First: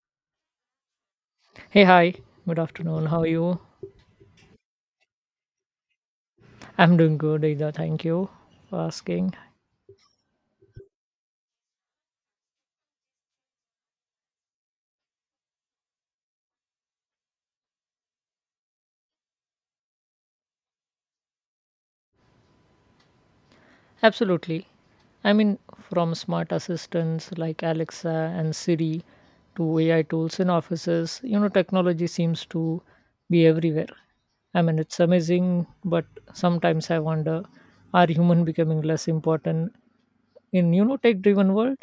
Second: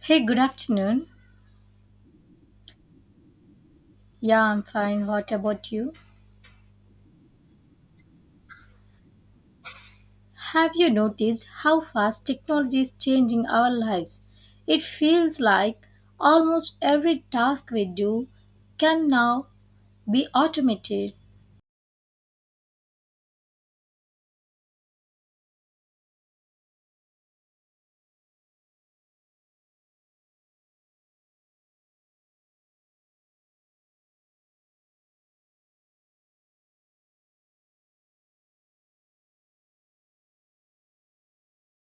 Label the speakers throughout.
Speaker 1: Hey, good afternoon.
Speaker 2: Hey, hi. Good afternoon. How are you?
Speaker 1: Yeah, I'm fine. What about you?
Speaker 2: I'm doing good either. Thank you for asking.
Speaker 1: Have you noticed how fast technology is changing our lives? It feels like almost every task we do can now be automated.
Speaker 2: Absolutely. I mean, from smart assistants like Alexa and Siri to AI tools in offices, technology seems to be everywhere. It's amazing, but sometimes I wonder, are human becoming less important in, tech driven world?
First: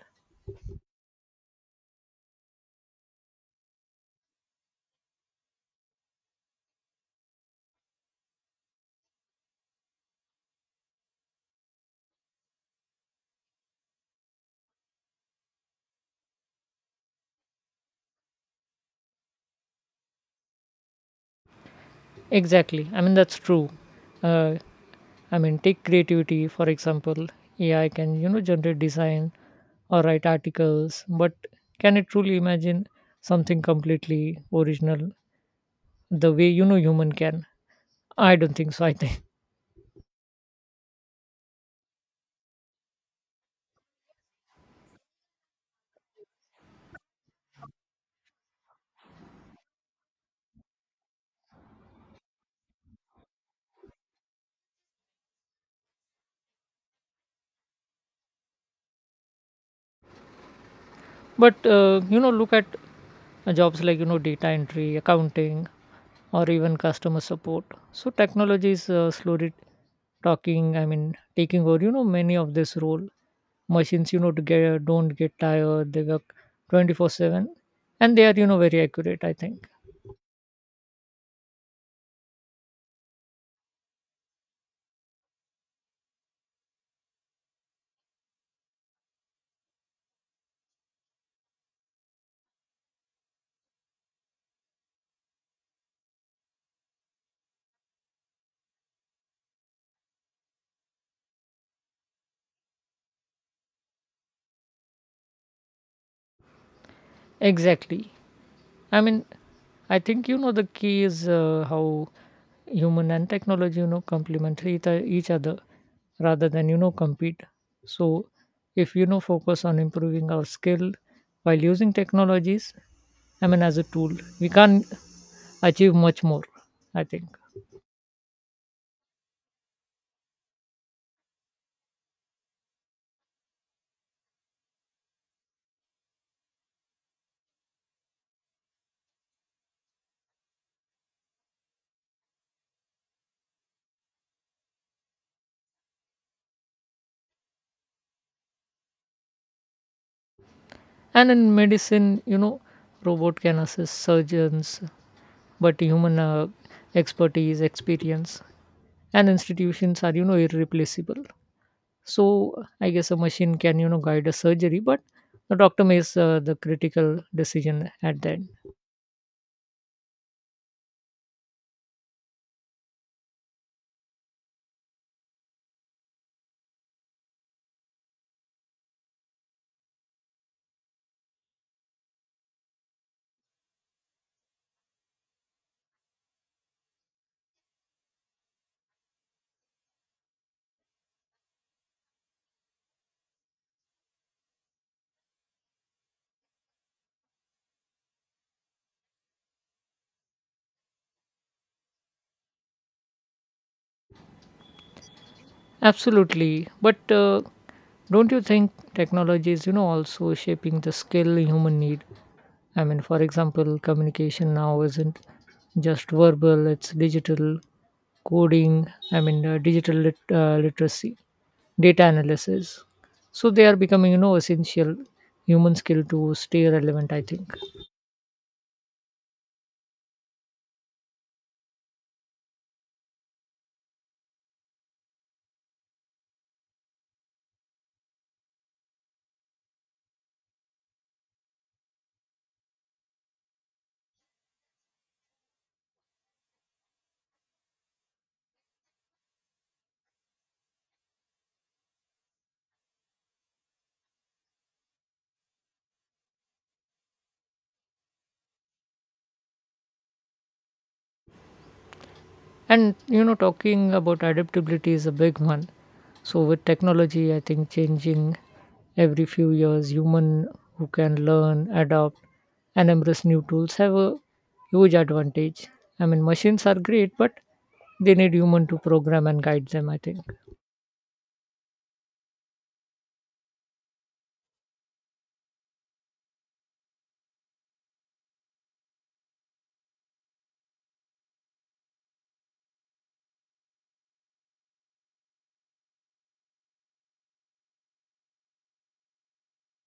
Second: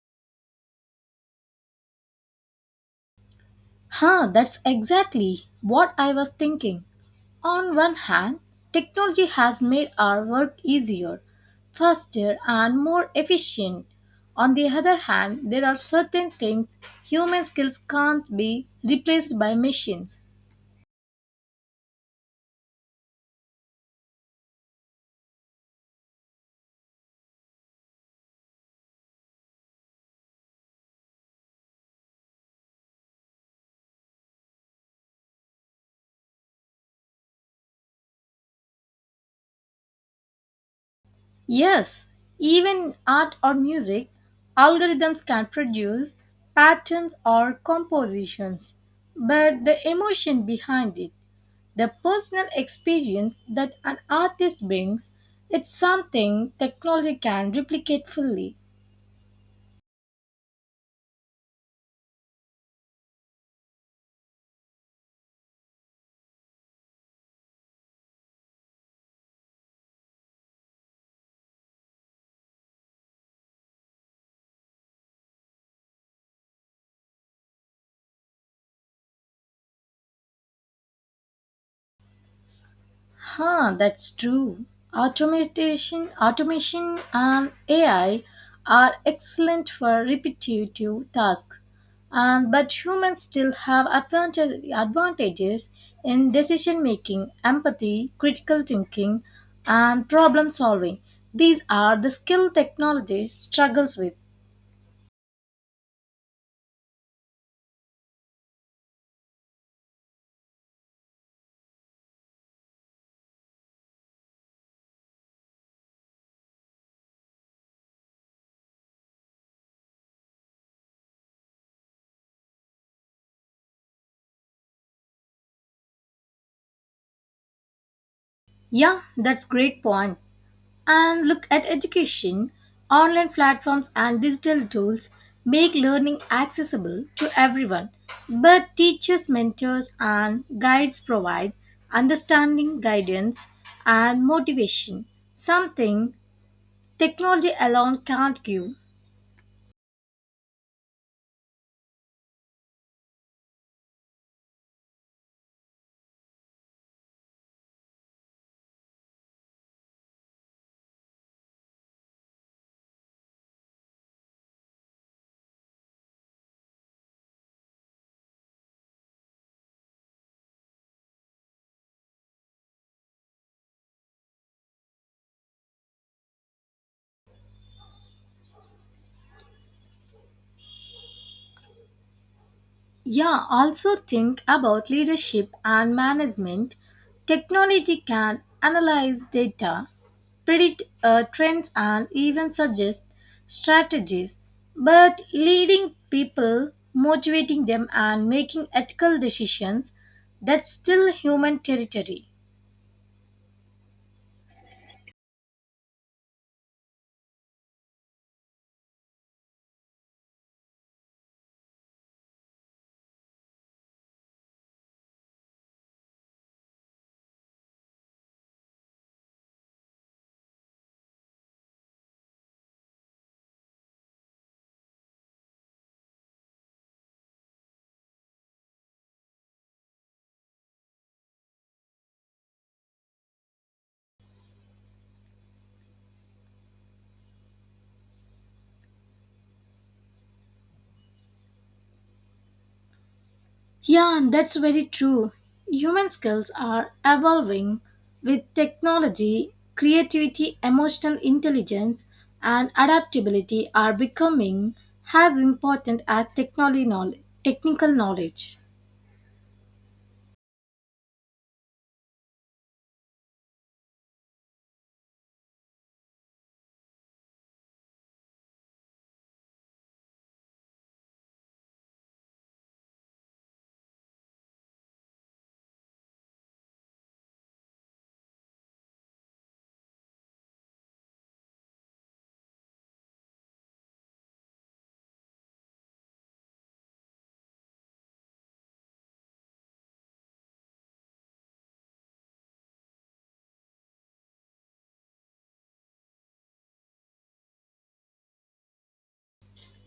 Speaker 1: Huh, that's exactly what I was thinking. On one hand, technology has made our work easier, faster, and more efficient. On the other hand, there are certain things human skills can't be replaced by machines.
Speaker 2: Exactly. That's true. Uh, take creativity, for example, AI can, generate design or write articles but can it truly imagine something completely original the way human can. I don't think so, I think.
Speaker 1: Yes, even art or music, algorithms can produce patterns or compositions, but the emotion behind it, the personal experience that an artist brings, it's something technology can replicate fully.
Speaker 2: But look at jobs like data entry, accounting, or even customer support. So technology is slowly talking I mean taking over, many of this role. Machines, you know to get don't get tired, they work 24/7 and they are, very accurate, I think.
Speaker 1: Huh, that's true. Automation and AI are excellent for repetitive tasks. But humans still have advantages in decision making, empathy, critical thinking, and problem solving. These are the skill technology struggles with.
Speaker 2: Exactly. I mean, I think the key is how human and technology complement each other rather than compete. So if focus on improving our skill while using technologies, I mean as a tool, we can achieve much more, I think.
Speaker 1: Yeah, that's great point. And look at education. Online platforms and digital tools make learning accessible to everyone, but teachers, mentors, and guides provide understanding, guidance, and motivation, something technology alone can't give.
Speaker 2: And in medicine, robot can assist surgeons, but human expertise, experience, and institutions are, irreplaceable. So I guess a machine can, guide a surgery, but the doctor makes the critical decision at that.
Speaker 1: Yeah, also think about leadership and management. Technology can analyze data, predict trends, and even suggest strategies. But leading people, motivating them, and making ethical decisions, that's still human territory.
Speaker 2: Absolutely, but don't you think technology is, also shaping the skill human need? For example, communication now isn't just verbal; it's digital coding. Digital literacy, data analysis. So they are becoming, essential human skill to stay relevant, I think.
Speaker 1: Yeah, and that's very true. Human skills are evolving with technology, creativity, emotional intelligence, and adaptability are becoming as important as technical knowledge.
Speaker 2: And talking about adaptability is a big one. So, with technology, I think, changing every few years, human who can learn, adapt, and embrace new tools have a huge advantage. Machines are great, but they need human to program and guide them, I think.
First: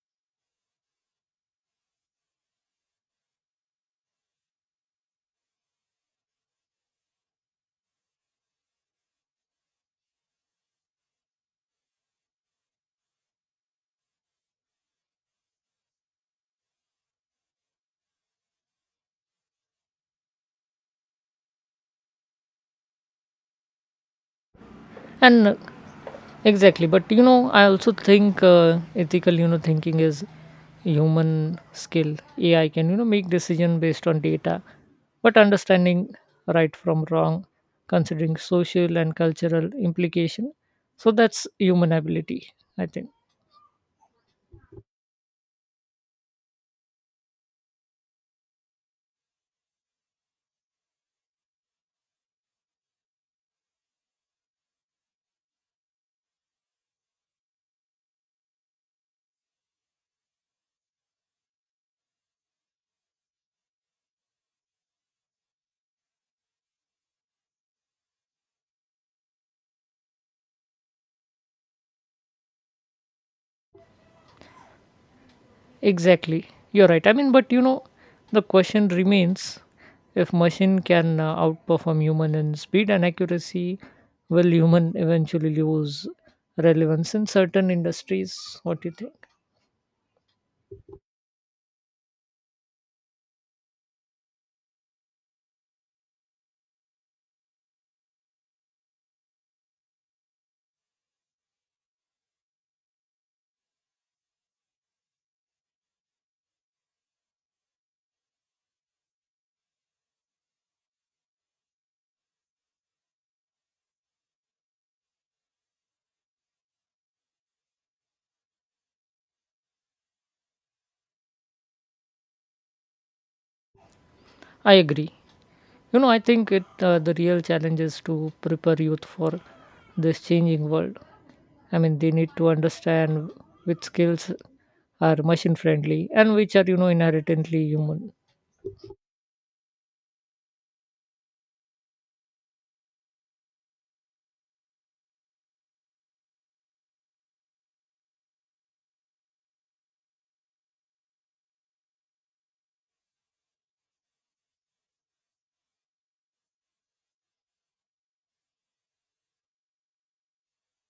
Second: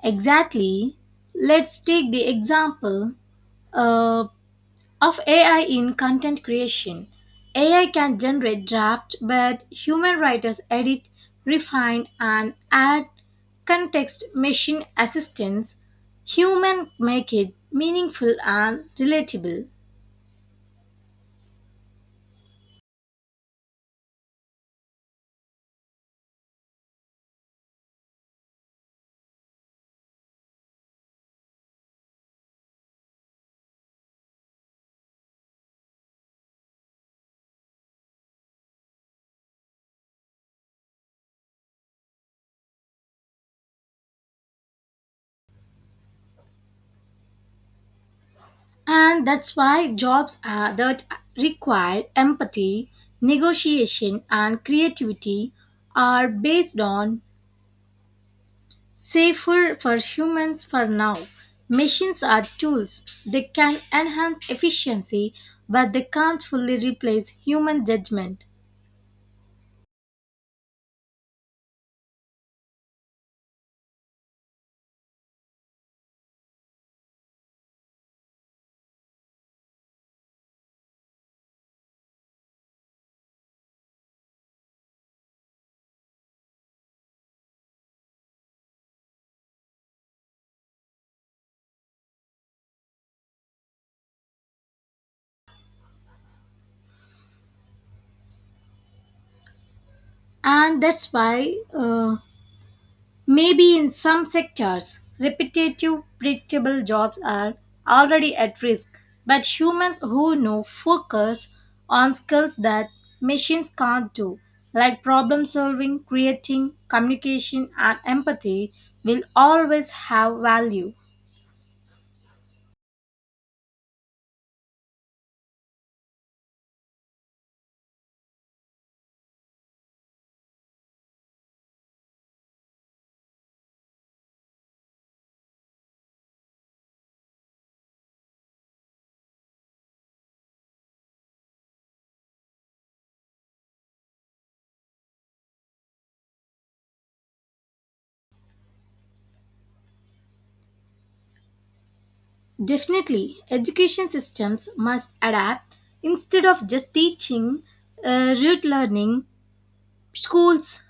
Speaker 1: Exactly. Let's take the example. Uh, of AI in content creation. AI can generate draft, but human writers edit, refine, and add context. Machine assistance, human make it meaningful and relatable.
Speaker 2: And Exactly, but you know, I also think ethical, thinking is human skill. AI can, make decision based on data, but understanding right from wrong, considering social and cultural implication, so that's human ability, I think.
Speaker 1: And that's why jobs are, that require empathy, negotiation, and creativity are based on safer for humans for now. Machines are tools. They can enhance efficiency, but they can't fully replace human judgment.
Speaker 2: Exactly. You're right. The question remains, if machine can outperform human in speed and accuracy, will human eventually lose relevance in certain industries? What do you think?
Speaker 1: And that's why, maybe in some sectors, repetitive, predictable jobs are already at risk. But humans who know focus on skills that machines can't do, like problem solving, creating, communication, and empathy, will always have value.
Speaker 2: I agree. I think it the real challenge is to prepare youth for this changing world. They need to understand which skills are machine friendly and which are, inherently human.
Speaker 1: Definitely, education systems must adapt instead of just teaching rote learning. Schools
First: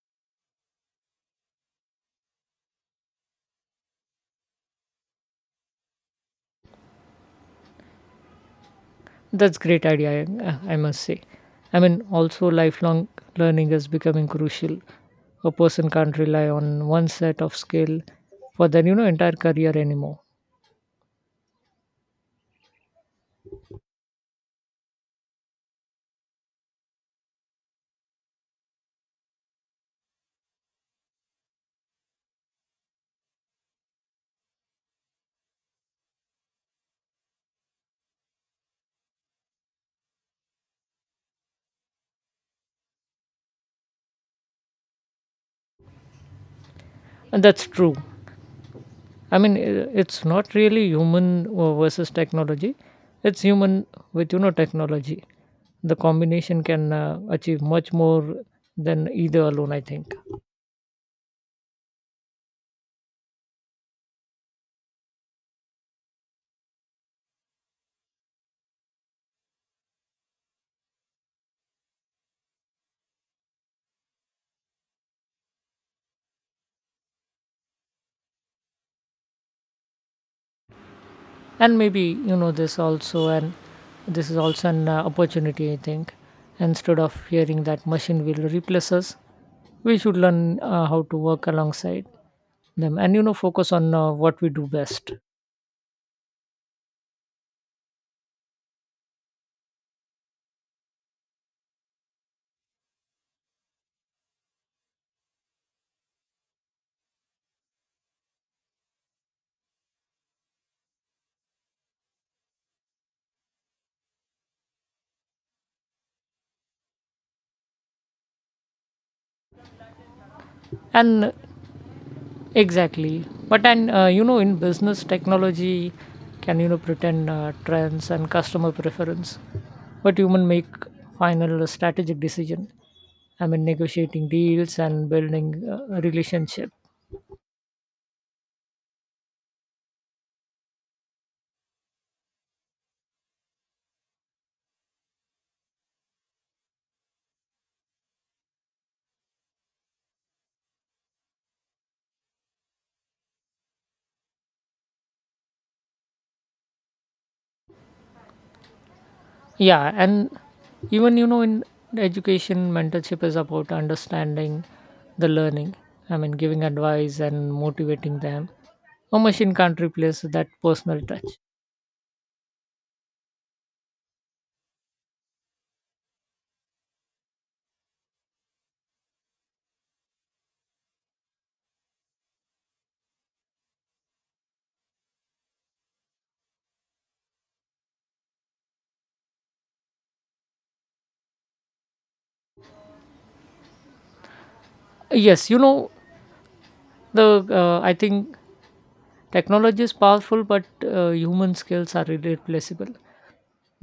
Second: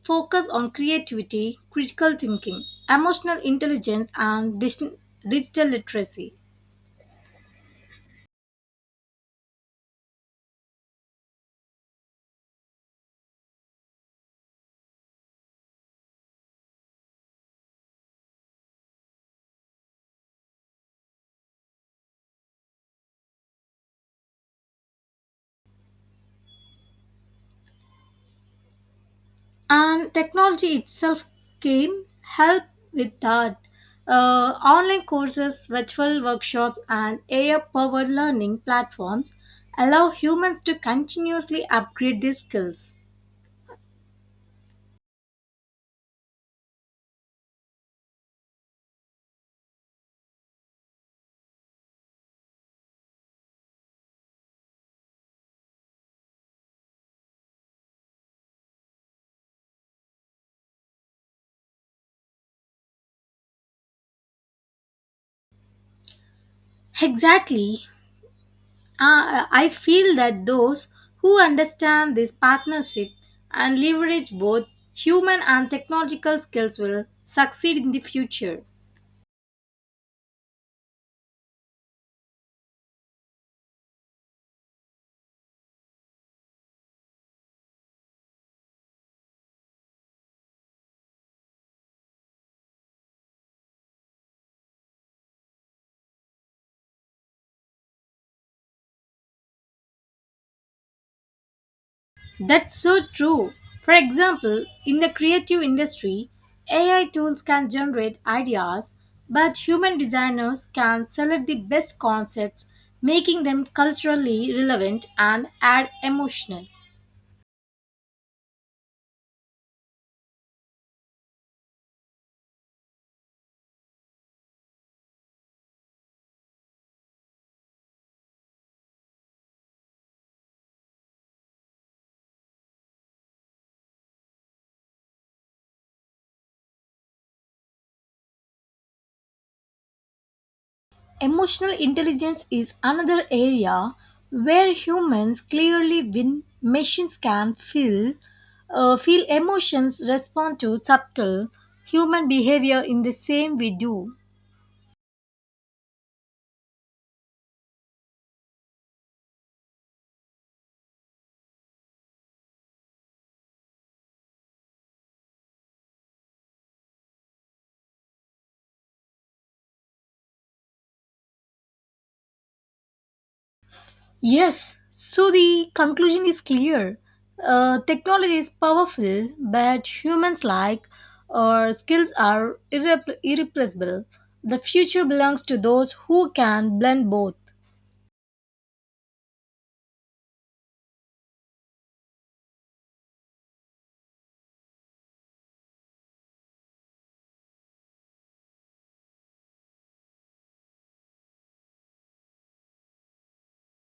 Speaker 1: focus on creativity, critical thinking, emotional intelligence, and digital literacy.
Speaker 2: That's great idea, I must say. Also lifelong learning is becoming crucial. A person can't rely on one set of skill for their entire career anymore.
Speaker 1: And technology itself came help with that. Online courses, virtual workshops, and AI powered learning platforms allow humans to continuously upgrade their skills.
Speaker 2: And that's true. It's not really human versus technology. It's human with, technology. The combination can achieve much more than either alone, I think.
Speaker 1: Exactly. I feel that those who understand this partnership and leverage both human and technological skills will succeed in the future.
Speaker 2: And maybe, you know this also and this is also an opportunity, I think. Instead of fearing that machine will replace us, we should learn how to work alongside them and focus on what we do best.
Speaker 1: That's so true. For example, in the creative industry, AI tools can generate ideas, but human designers can select the best concepts, making them culturally relevant and add emotional.
Speaker 2: And exactly but and uh, you know in business, technology can, pretend trends and customer preference, but human make final strategic decision. Negotiating deals and building relationship.
Speaker 1: Emotional intelligence is another area where humans clearly win. Machines can feel, feel emotions, respond to subtle human behavior in the same we do.
Speaker 2: Yeah, and even in education, mentorship is about understanding the learning. Giving advice and motivating them, a machine can't replace that personal touch.
Speaker 1: Yes, so the conclusion is clear. Technology is powerful, but humans like or skills are irreplaceable. The future belongs to those who can blend both.
Speaker 2: Yes, you know the I think technology is powerful, but human skills are irreplaceable.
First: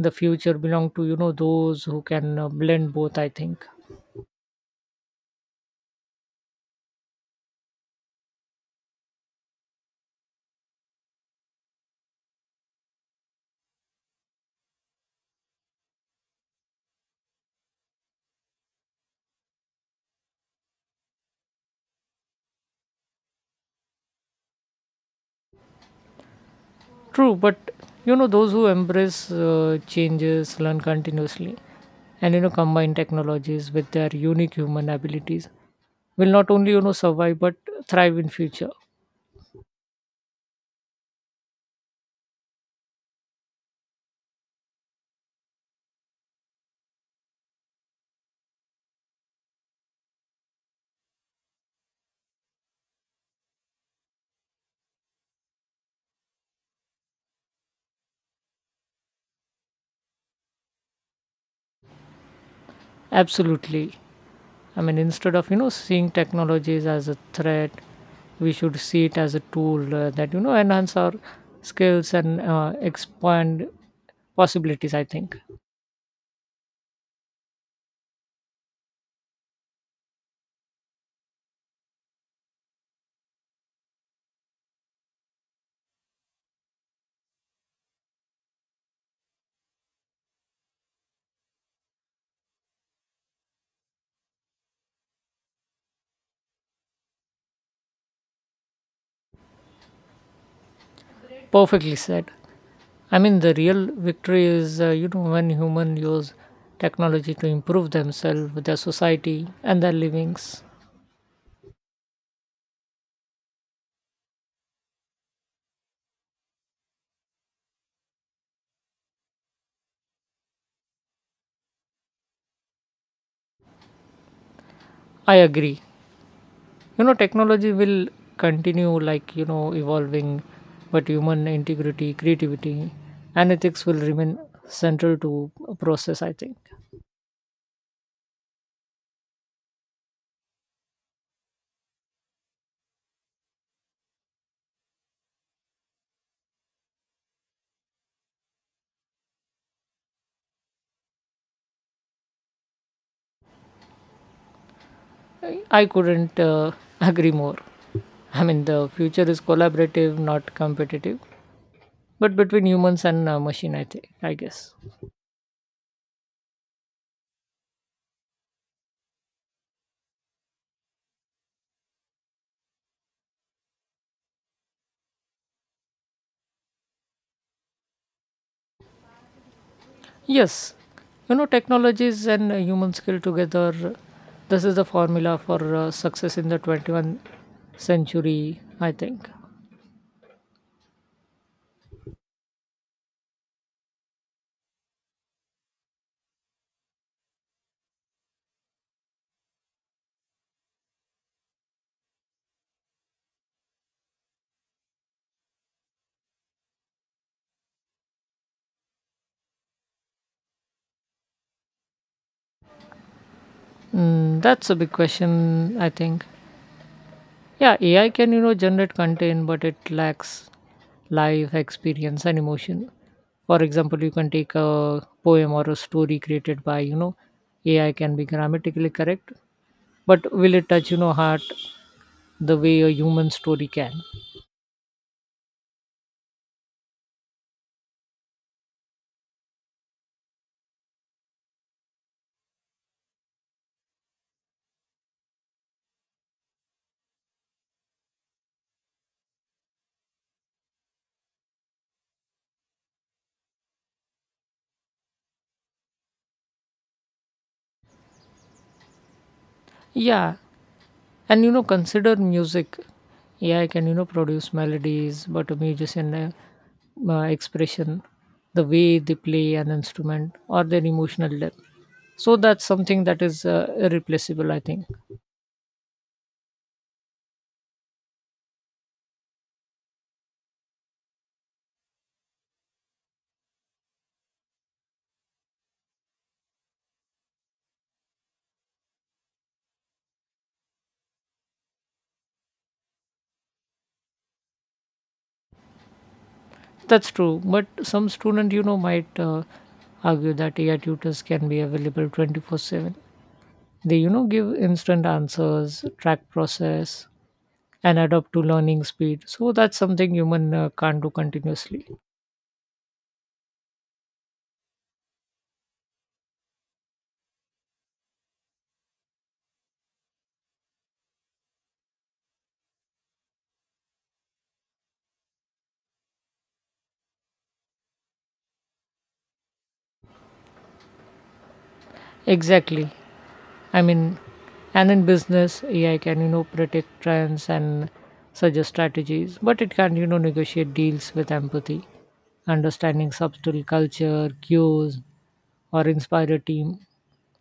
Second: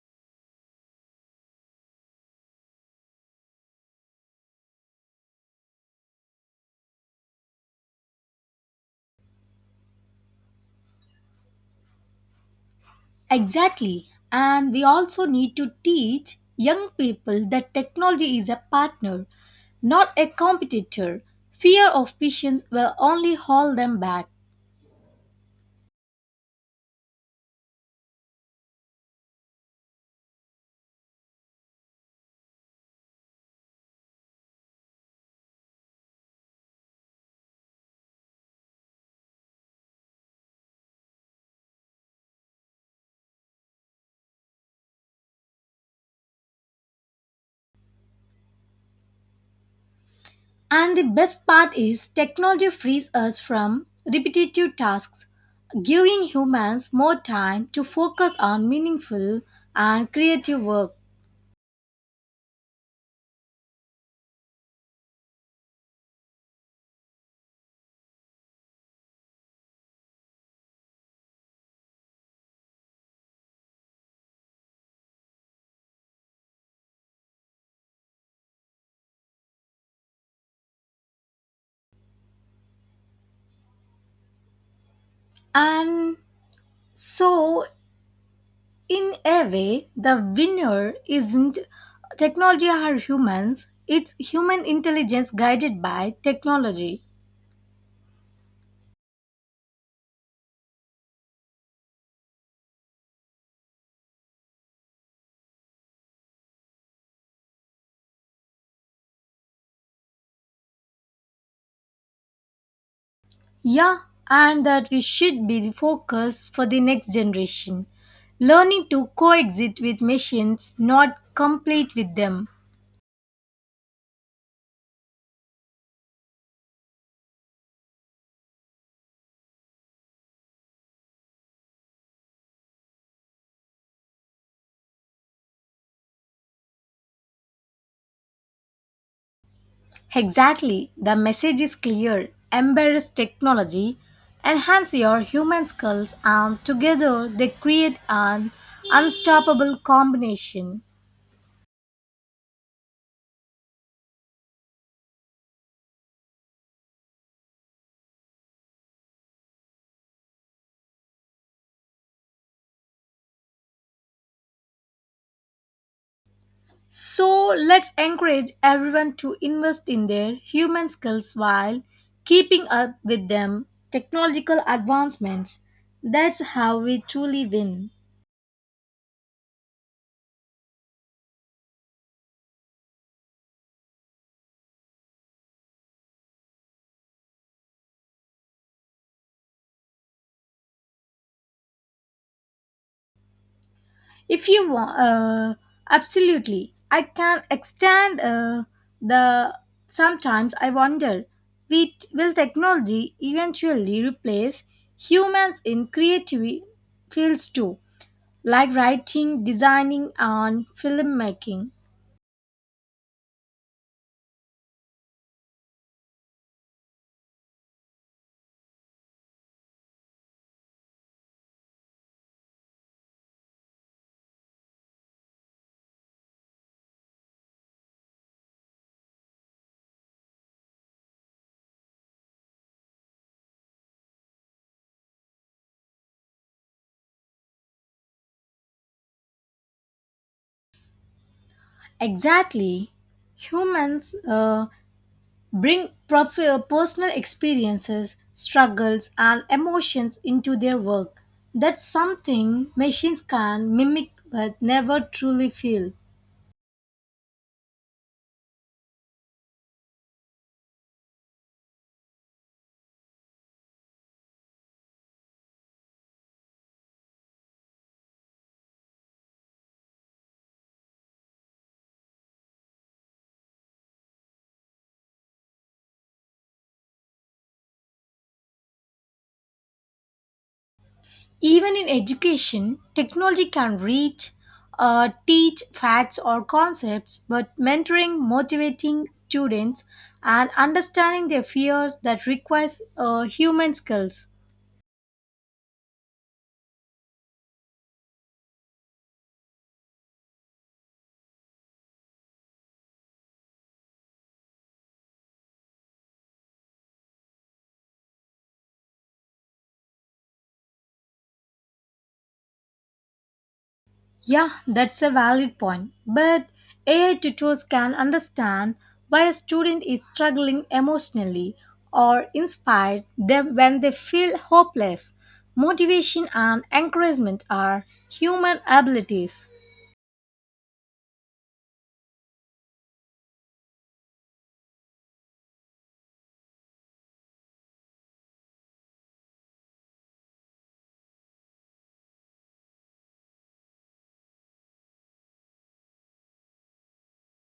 Speaker 2: The future belong to those who can blend both, I think.
Speaker 1: Exactly. And we also need to teach young people that technology is a partner, not a competitor. Fear of patience will only hold them back.
Speaker 2: True, but those who embrace changes, learn continuously, and, combine technologies with their unique human abilities will not only, survive but thrive in future.
Speaker 1: And the best part is technology frees us from repetitive tasks, giving humans more time to focus on meaningful and creative work.
Speaker 2: Absolutely. Instead of seeing technologies as a threat, we should see it as a tool that, enhance our skills and expand possibilities, I think.
Speaker 1: And so, in a way, the winner isn't technology or humans, it's human intelligence guided by technology.
Speaker 2: Perfectly said. The real victory is, when humans use technology to improve themselves, their society, and their livings.
Speaker 1: Yeah, and that we should be the focus for the next generation. Learning to coexist with machines, not compete with them.
Speaker 2: I agree. Technology will continue, evolving, but human integrity, creativity, and ethics will remain central to a process, I think.
Speaker 1: Exactly, the message is clear. Embrace technology, enhance your human skills, and together they create an unstoppable combination.
Speaker 2: I couldn't agree more. The future is collaborative, not competitive, but between humans and machine, I think, I guess.
Speaker 1: So let's encourage everyone to invest in their human skills while keeping up with them technological advancements. That's how we truly win.
Speaker 2: Yes, technologies and human skill together, this is the formula for success in the 21st century, I think.
Speaker 1: If you want, absolutely, I can extend the. Sometimes I wonder, we will technology eventually replace humans in creative fields too, like writing, designing, and filmmaking?
Speaker 2: Mm, that's a big question, I think. Yeah, AI can, generate content, but it lacks life experience and emotion. For example, you can take a poem or a story created by, AI can be grammatically correct, but will it touch, heart the way a human story can?
Speaker 1: Exactly. Humans bring personal experiences, struggles, and emotions into their work. That's something machines can mimic but never truly feel.
Speaker 2: Yeah, and consider music. AI can produce melodies, but a musician expression, the way they play an instrument or their emotional depth, so that's something that is irreplaceable, I think.
Speaker 1: Even in education, technology can teach facts or concepts, but mentoring, motivating students, and understanding their fears that requires human skills.
Speaker 2: That's true, but some student, might argue that AI tutors can be available 24/7. They, give instant answers, track process, and adapt to learning speed, so that's something human can't do continuously.
Speaker 1: Yeah, that's a valid point. But AI tutors can understand why a student is struggling emotionally or inspire them when they feel hopeless. Motivation and encouragement are human abilities.
Speaker 2: Exactly. I mean, and in business, AI can, predict trends and suggest strategies, but it can, negotiate deals with empathy, understanding subtle culture, cues, or inspire a team.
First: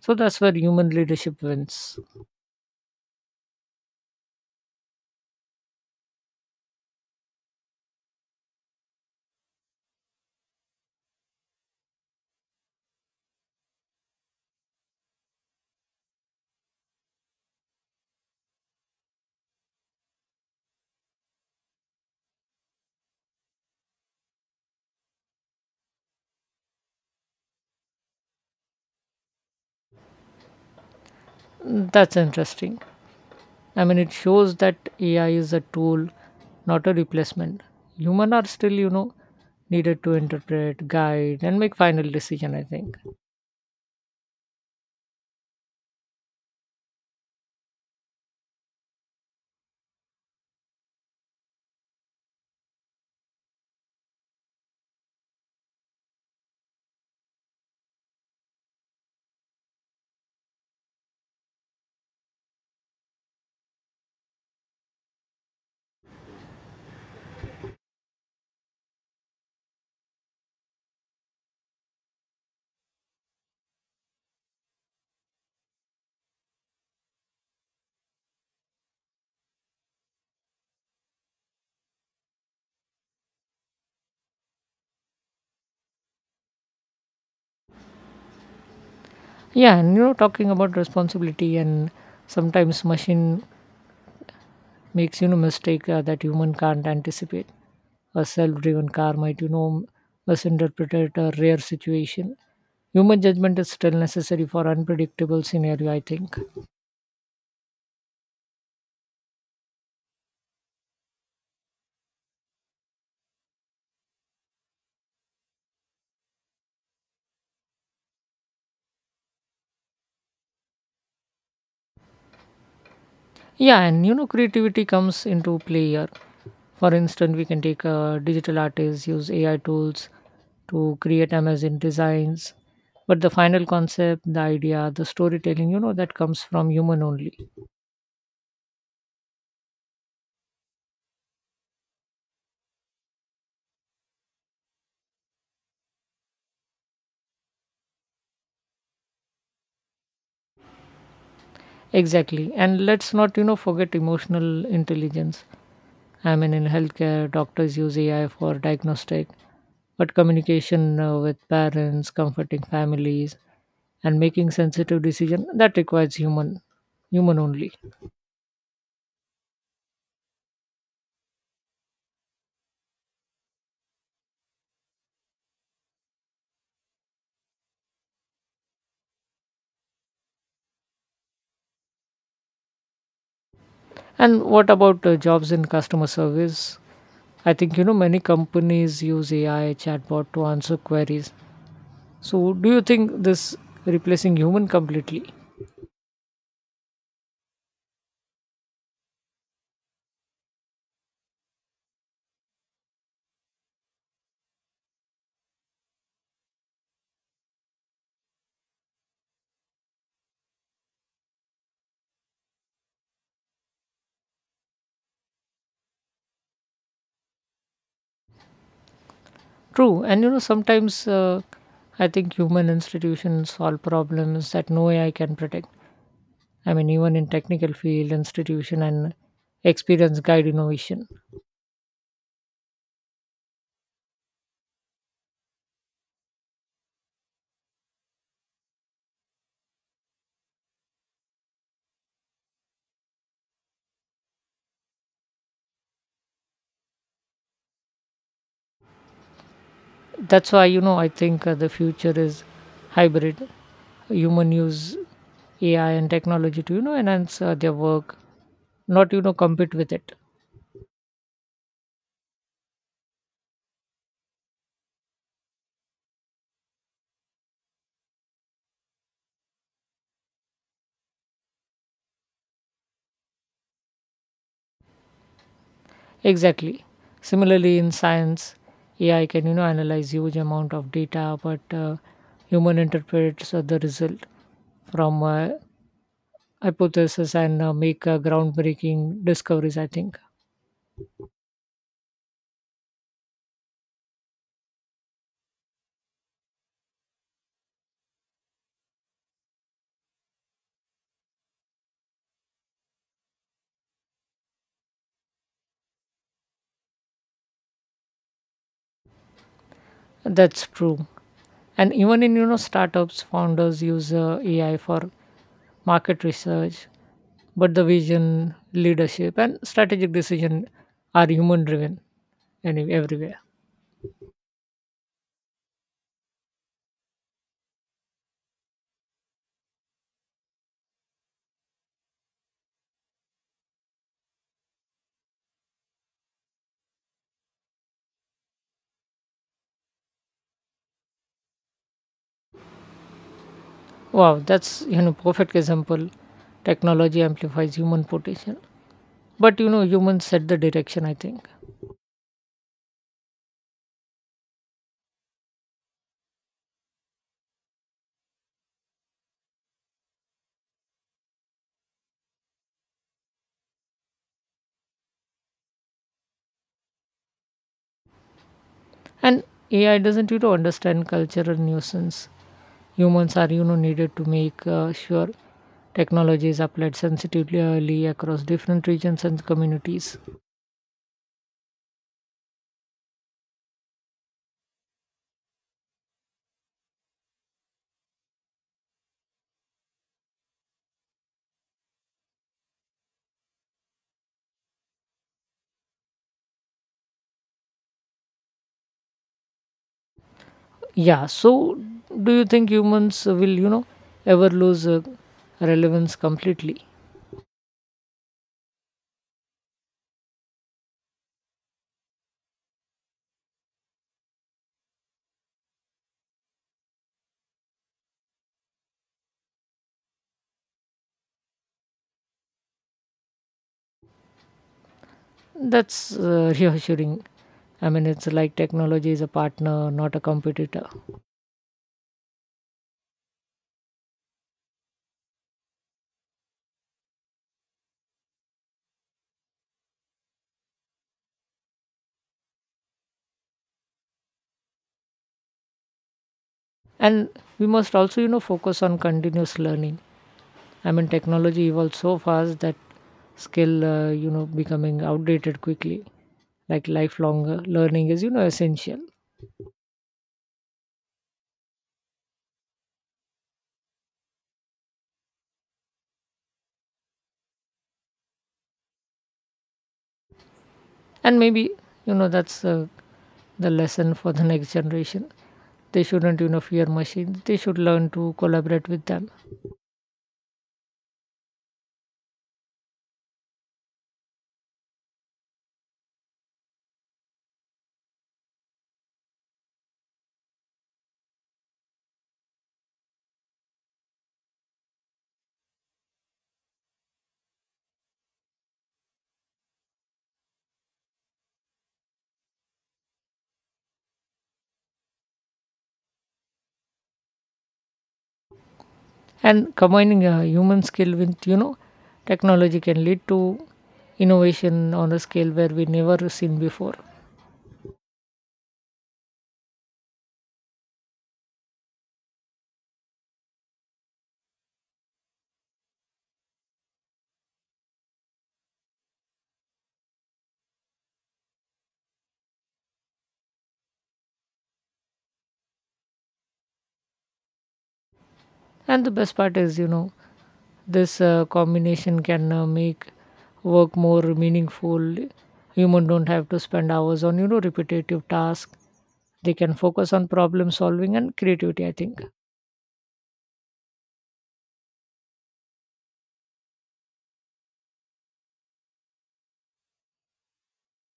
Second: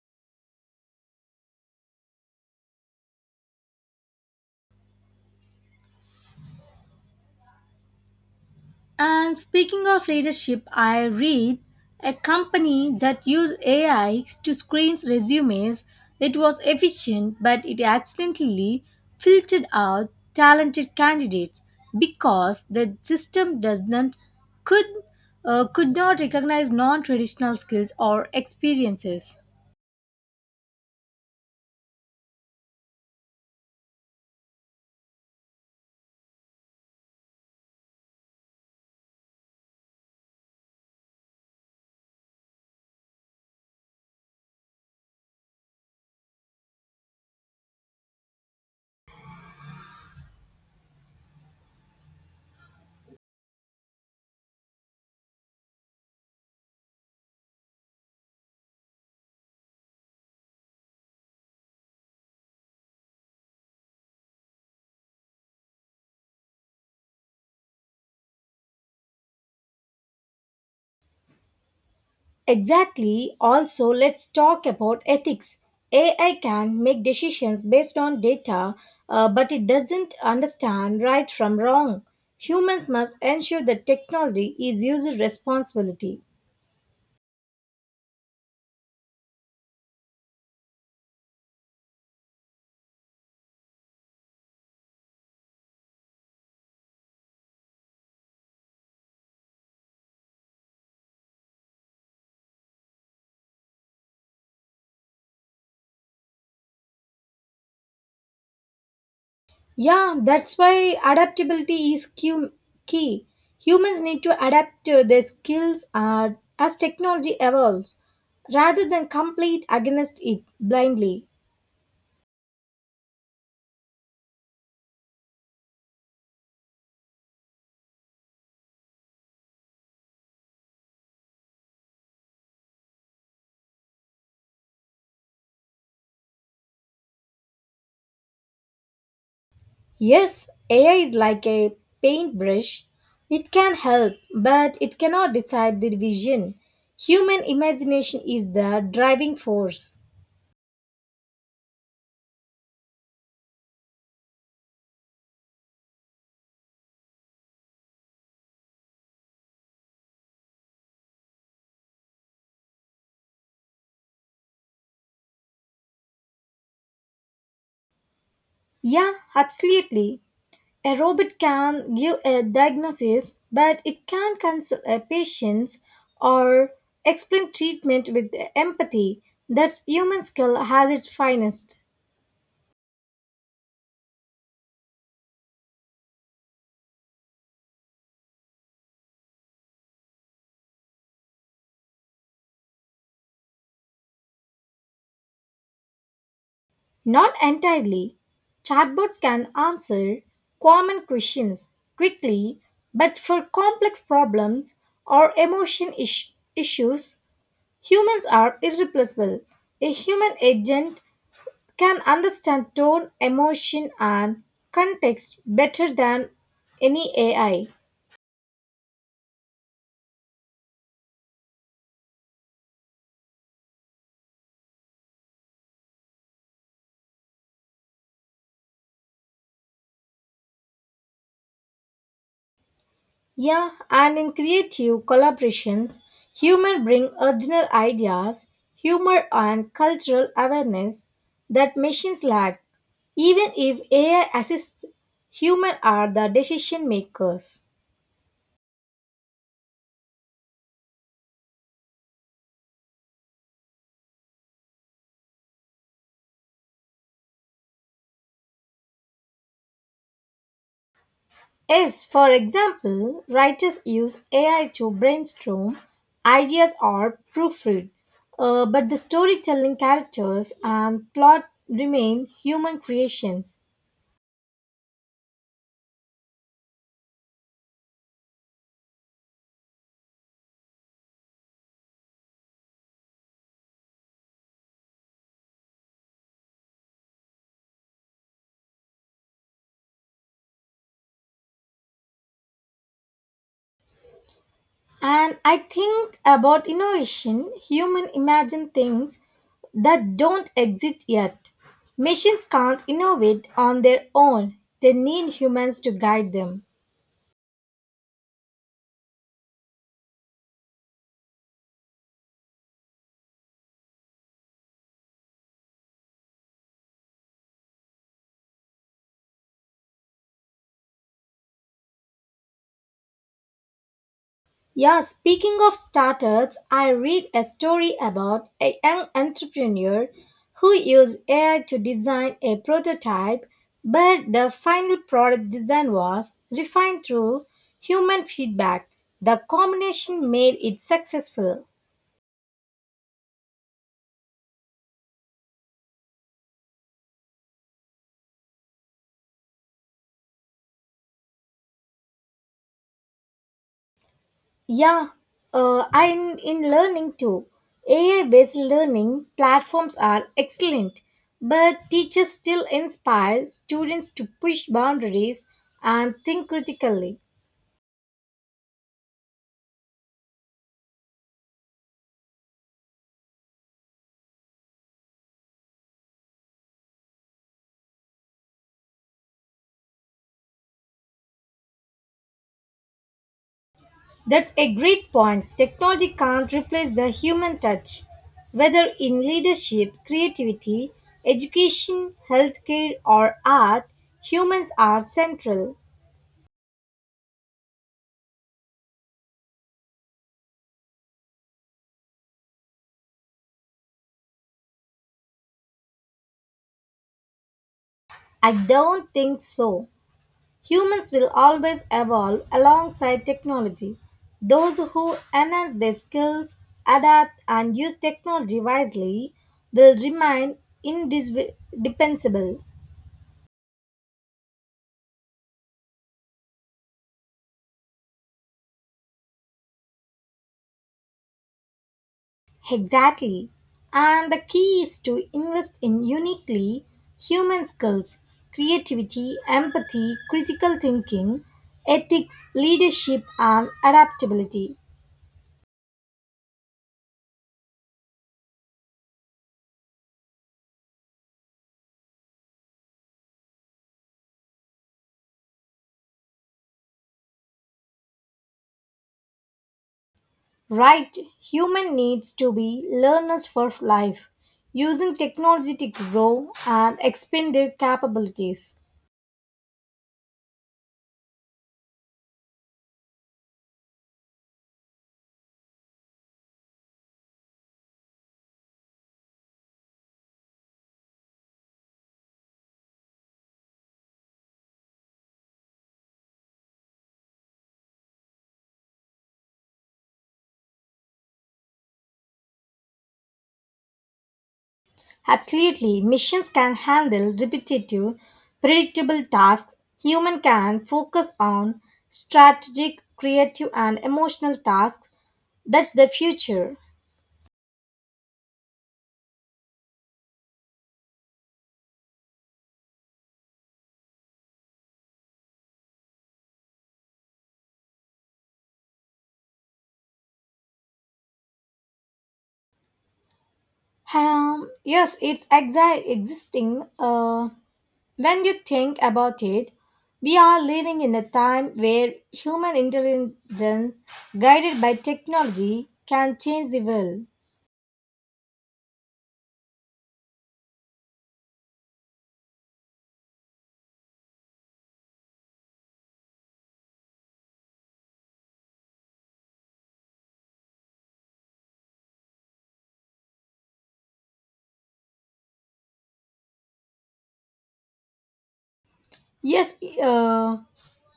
Speaker 2: So that's where human leadership wins.
Speaker 1: And speaking of leadership, I read a company that used AI to screen resumes. It was efficient, but it accidentally filtered out talented candidates because the system does not could could not recognize non-traditional skills or experiences.
Speaker 2: That's interesting. It shows that AI is a tool, not a replacement. Human are still, needed to interpret, guide, and make final decision, I think.
Speaker 1: Exactly. Also, let's talk about ethics. AI can make decisions based on data, but it doesn't understand right from wrong. Humans must ensure that technology is user responsibility.
Speaker 2: Yeah, and talking about responsibility, and sometimes machine makes, mistake that human can't anticipate. A self-driven car might, misinterpret a rare situation. Human judgment is still necessary for unpredictable scenario, I think.
Speaker 1: Yeah, that's why adaptability is key. Humans need to adapt to their skills as technology evolves rather than complete against it blindly.
Speaker 2: Yeah, and creativity comes into play here. For instance, we can take digital artists use AI tools to create amazing designs, but the final concept, the idea, the storytelling, that comes from human only.
Speaker 1: Yes, AI is like a paintbrush. It can help, but it cannot decide the vision. Human imagination is the driving force.
Speaker 2: Exactly. And let's not, forget emotional intelligence. In healthcare, doctors use AI for diagnostic, but communication with parents, comforting families, and making sensitive decision that requires human only.
Speaker 1: Yeah, absolutely. A robot can give a diagnosis, but it can not counsel a patient or explain treatment with empathy. That's human skill has its finest.
Speaker 2: And what about jobs in customer service? I think many companies use AI chatbot to answer queries. So, do you think this replacing human completely?
Speaker 1: Not entirely. Chatbots can answer common questions quickly, but for complex problems or issues, humans are irreplaceable. A human agent can understand tone, emotion, and context better than any AI.
Speaker 2: True, and sometimes I think human institutions solve problems that no AI can predict. Even in technical field, institution and experience guide innovation.
Speaker 1: Yeah, and in creative collaborations, humans bring original ideas, humor, and cultural awareness that machines lack. Even if AI assists, humans are the decision makers.
Speaker 2: That's why I think the future is hybrid. Human use AI and technology to, enhance their work, not compete with it.
Speaker 1: Yes, for example, writers use AI to brainstorm ideas or proofread, but the storytelling characters and plot remain human creations.
Speaker 2: Exactly. Similarly, in science, AI can analyze huge amount of data, but human interprets the result from hypothesis and make groundbreaking discoveries, I think.
Speaker 1: And I think about innovation, human imagine things that don't exist yet. Machines can't innovate on their own. They need humans to guide them.
Speaker 2: That's true. And even in, startups, founders use AI for market research, but the vision, leadership, and strategic decision are human driven, and everywhere.
Speaker 1: Yeah, speaking of startups, I read a story about a young entrepreneur who used AI to design a prototype, but the final product design was refined through human feedback. The combination made it successful.
Speaker 2: Wow, that's, perfect example. Technology amplifies human potential, but, humans set the direction, I think.
Speaker 1: Yeah, I'm in learning too. AI based learning platforms are excellent, but teachers still inspire students to push boundaries and think critically.
Speaker 2: And AI doesn't, understand cultural nuisance. Humans are, needed to make sure technology is applied sensitively across different regions and communities.
Speaker 1: That's a great point. Technology can't replace the human touch, whether in leadership, creativity, education, healthcare, or art. Humans are central.
Speaker 2: Yeah, so do you think humans will, ever lose relevance completely?
Speaker 1: I don't think so. Humans will always evolve alongside technology. Those who enhance their skills, adapt, and use technology wisely will remain indispensable.
Speaker 2: That's reassuring. It's like technology is a partner, not a competitor.
Speaker 1: Exactly. And the key is to invest in uniquely human skills, creativity, empathy, critical thinking, ethics, leadership, and adaptability.
Speaker 2: And we must also, focus on continuous learning. Technology evolves so fast that skill, becoming outdated quickly, like lifelong learning is, essential.
Speaker 1: Right, human needs to be learners for life, using technology to grow and expand their capabilities.
Speaker 2: And maybe, you know that's the lesson for the next generation. They shouldn't, fear machines, they should learn to collaborate with them.
Speaker 1: Absolutely, machines can handle repetitive, predictable tasks. Human can focus on strategic, creative, and emotional tasks. That's the future.
Speaker 2: And combining a human skill with, technology can lead to innovation on a scale where we never seen before.
Speaker 1: Yes, it's existing. When you think about it, we are living in a time where human intelligence, guided by technology, can change the world.
Speaker 2: And the best part is, this combination can make work more meaningful. Human don't have to spend hours on, repetitive tasks. They can focus on problem solving and creativity, I think.
Speaker 1: Yes, uh,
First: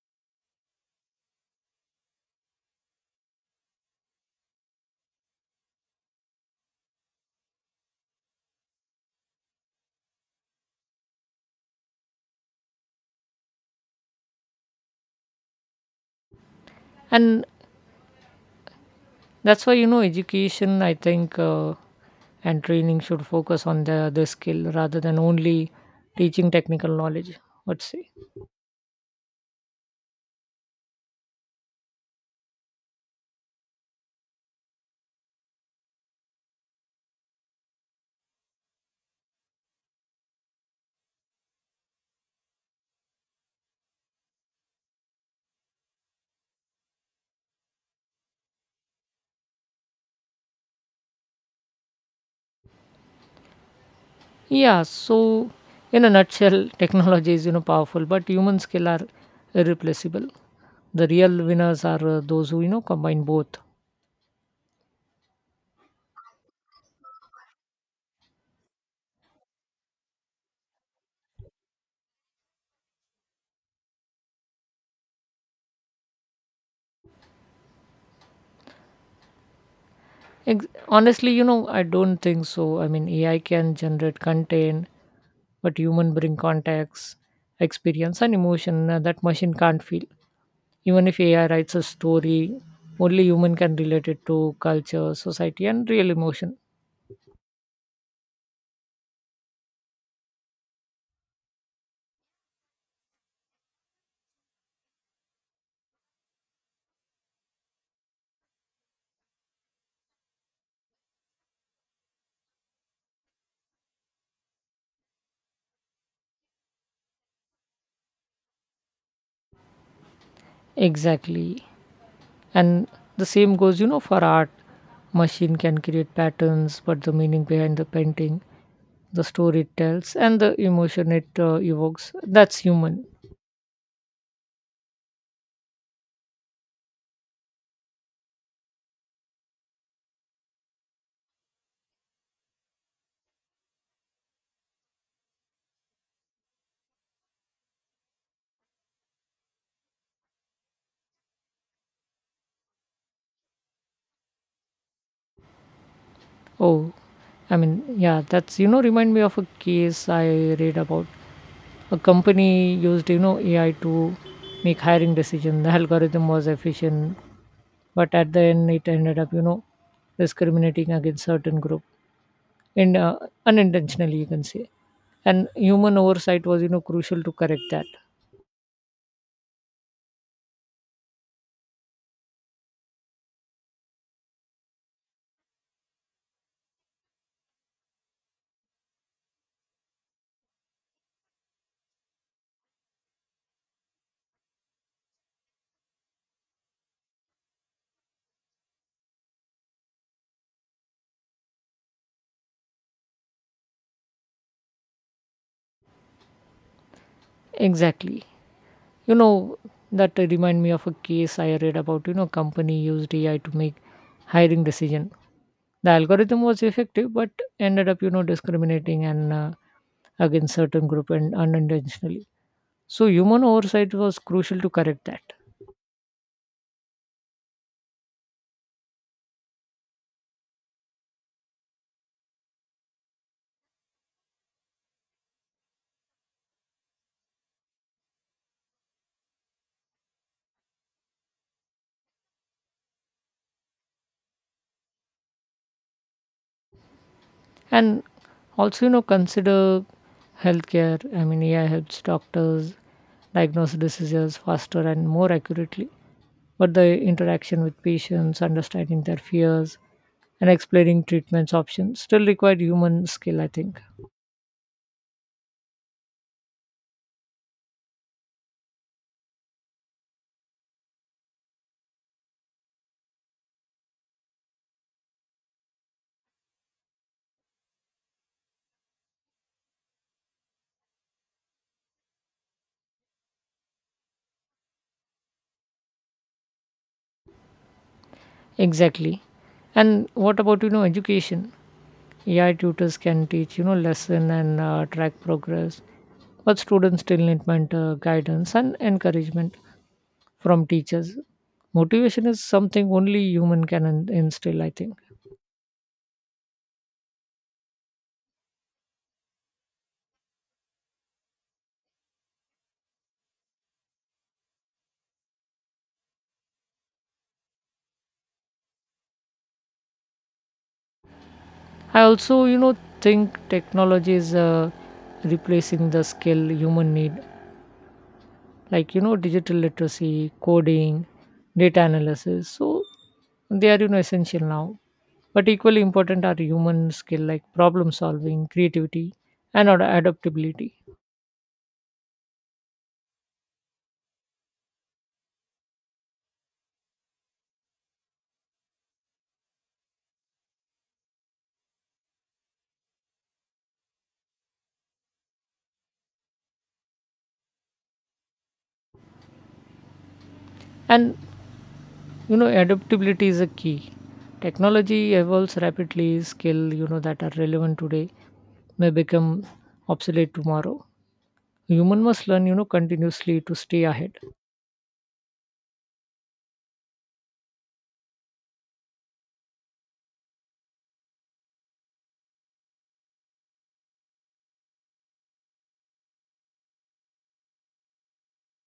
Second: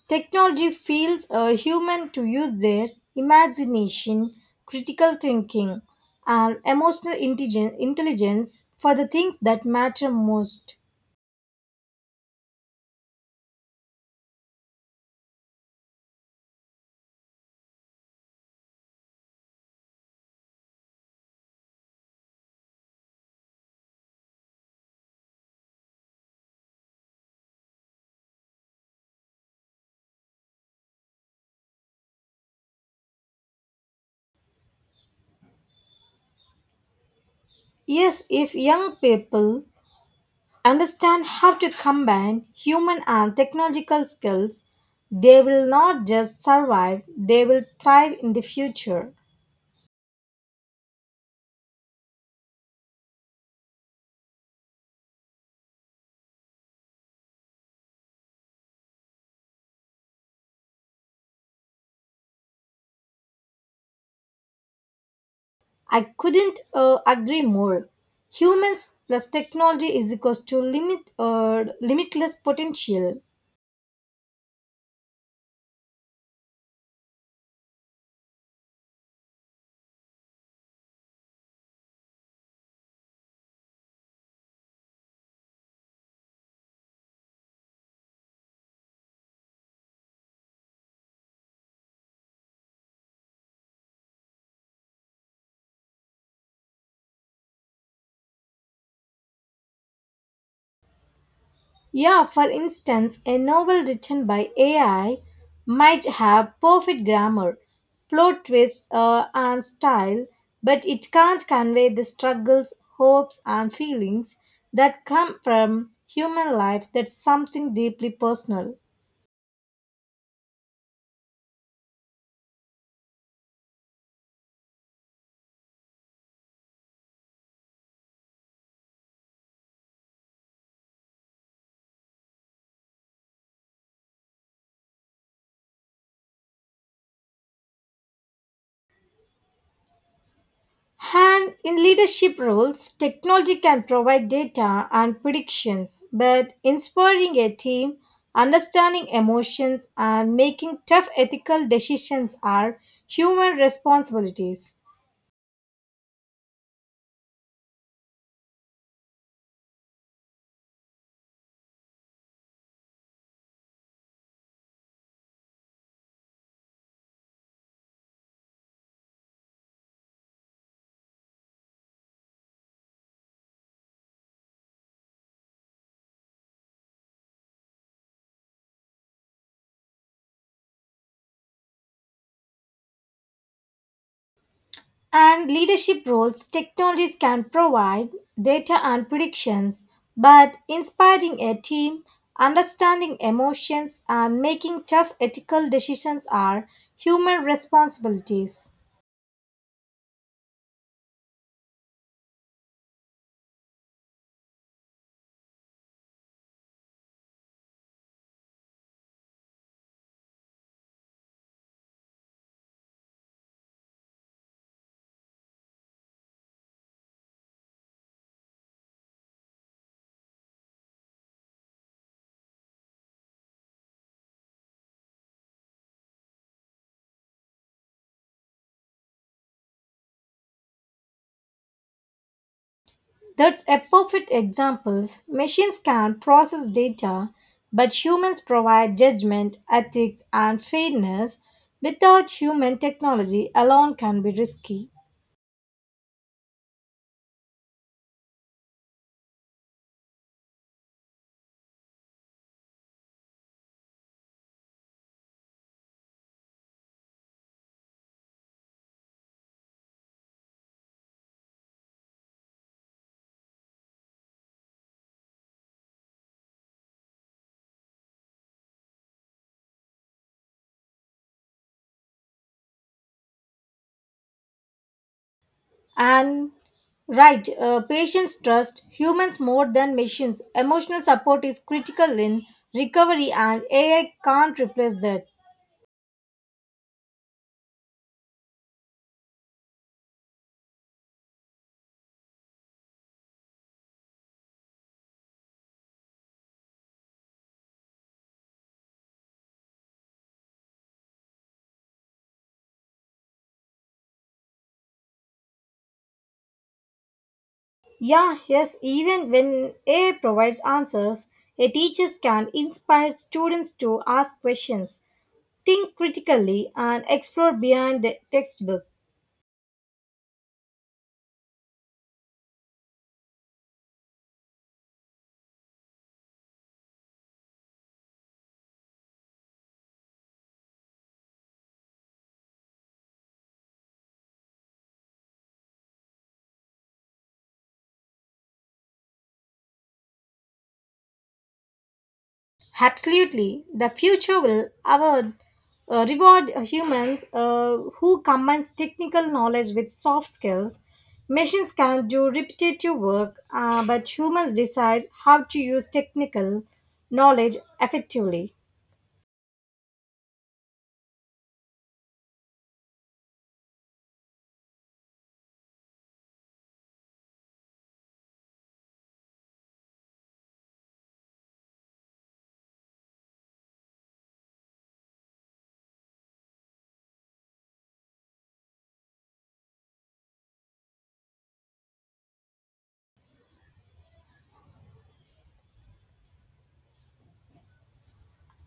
Speaker 1: technology feels a human to use their imagination, critical thinking, and intelligence for the things that matter most.
Speaker 2: And that's why, education, I think and training should focus on the skill rather than only teaching technical knowledge, let's say.
Speaker 1: Yes, if young people understand how to combine human and technological skills, they will not just survive, they will thrive in the future.
Speaker 2: Yeah, so in a nutshell, technology is, powerful, but human skill are irreplaceable. The real winners are those who, combine both.
Speaker 1: I couldn't agree more. Humans plus technology is equals to limit or limitless potential.
Speaker 2: Honestly, I don't think so. I mean, AI can generate content, but human bring context, experience, and emotion that machine can't feel. Even if AI writes a story, only human can relate it to culture, society, and real emotion.
Speaker 1: Yeah, for instance, a novel written by AI might have perfect grammar, plot twist, and style, but it can't convey the struggles, hopes, and feelings that come from human life, that's something deeply personal.
Speaker 2: Exactly. And the same goes for art. Machine can create patterns, but the meaning behind the painting, the story it tells, and the emotion it evokes, that's human.
Speaker 1: And in leadership roles, technology can provide data and predictions, but inspiring a team, understanding emotions, and making tough ethical decisions are human responsibilities.
Speaker 2: Oh, I mean, yeah, that's, remind me of a case I read about. A company used AI to make hiring decision. The algorithm was efficient, but at the end it ended up discriminating against certain group, and unintentionally you can say, and human oversight was crucial to correct that.
Speaker 1: And leadership roles, technologies can provide data and predictions, but inspiring a team, understanding emotions, and making tough ethical decisions are human responsibilities.
Speaker 2: Exactly. You know that remind me of a case I read about. Company used AI to make hiring decision. The algorithm was effective, but ended up discriminating, and against certain group and unintentionally, so human oversight was crucial to correct that.
Speaker 1: That's a perfect example. Machines can process data, but humans provide judgment, ethics, and fairness. Without human technology alone can be risky.
Speaker 2: And also, consider healthcare. I mean, AI helps doctors diagnose diseases faster and more accurately, but the interaction with patients, understanding their fears, and explaining treatments options still require human skill, I think.
Speaker 1: And right, patients trust humans more than machines. Emotional support is critical in recovery, and AI can't replace that.
Speaker 2: Exactly. And what about, education? AI tutors can teach, lesson and track progress, but students still need mentor guidance and encouragement from teachers. Motivation is something only human can instill, I think.
Speaker 1: Yeah, yes, even when AI provides answers, a teacher can inspire students to ask questions, think critically and explore beyond the textbook.
Speaker 2: I also, think technology is replacing the skill human need, like, digital literacy, coding, data analysis. So they are, essential now. But equally important are human skill like problem solving, creativity, and adaptability.
Speaker 1: Absolutely, the future will reward humans who combines technical knowledge with soft skills. Machines can do repetitive work, but humans decide how to use technical knowledge effectively.
Speaker 2: And adaptability is a key. Technology evolves rapidly. Skill that are relevant today may become obsolete tomorrow. Human must learn, continuously to stay ahead.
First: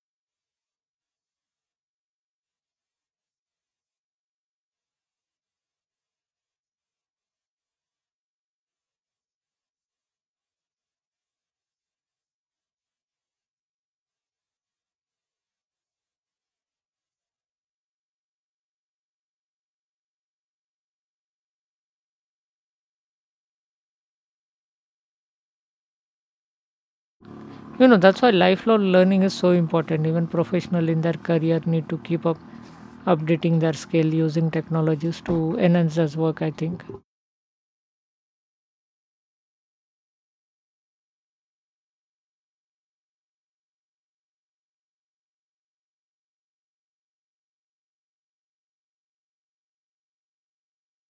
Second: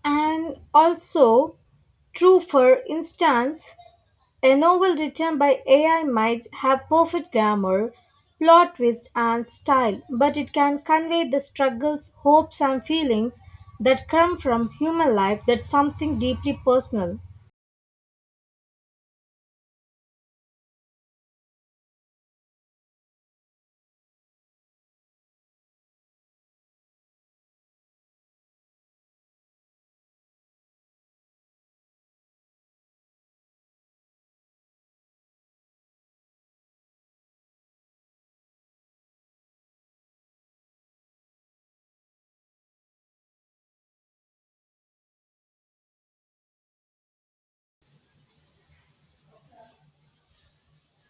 Speaker 1: And also, true for instance, a novel written by AI might have perfect grammar, plot twist, and style, but it can convey the struggles, hopes, and feelings that come from human life, that's something deeply personal.
Speaker 2: That's why lifelong learning is so important. Even professional in their career need to keep up updating their skill using technologies to enhance their work, I think.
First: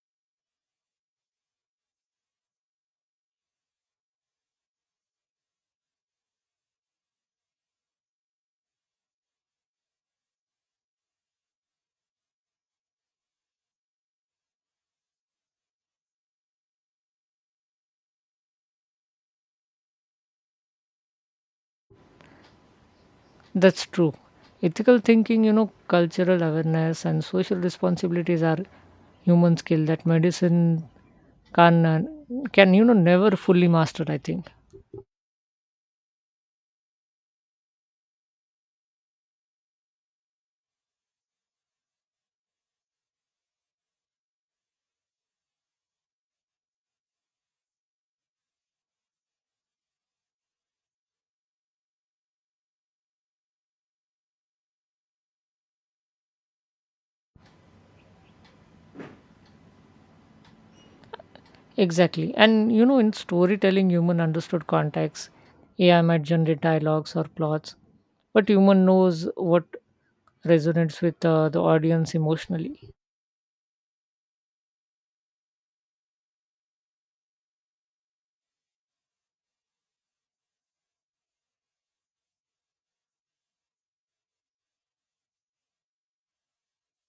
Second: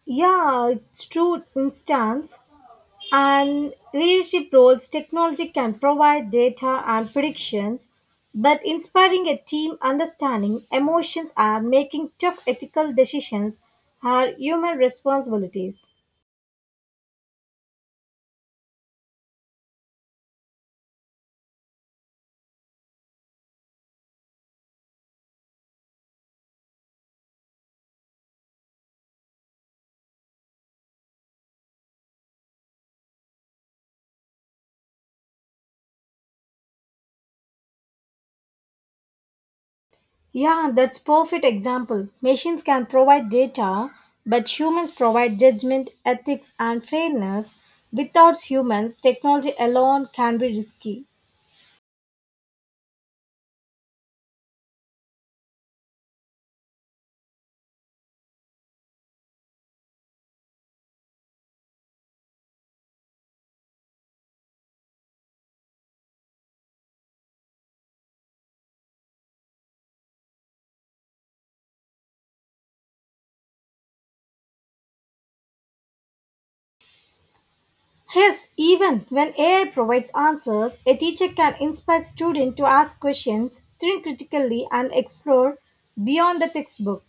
Speaker 1: Yeah, it's true instance. And leadership roles, technology can provide data and predictions, but inspiring a team understanding emotions and making tough ethical decisions are human responsibilities.
Speaker 2: That's true. Ethical thinking, cultural awareness and social responsibilities are human skill that medicine can uh, can never fully master. I think.
Speaker 1: Yeah, that's perfect example. Machines can provide data, but humans provide judgment, ethics, and fairness. Without humans, technology alone can be risky.
Speaker 2: Exactly. And in storytelling, human understood context. AI might generate dialogues or plots, but human knows what resonates with the audience emotionally.
Speaker 1: Yes, even when AI provides answers, a teacher can inspire students to ask questions, think critically, and explore beyond the textbook.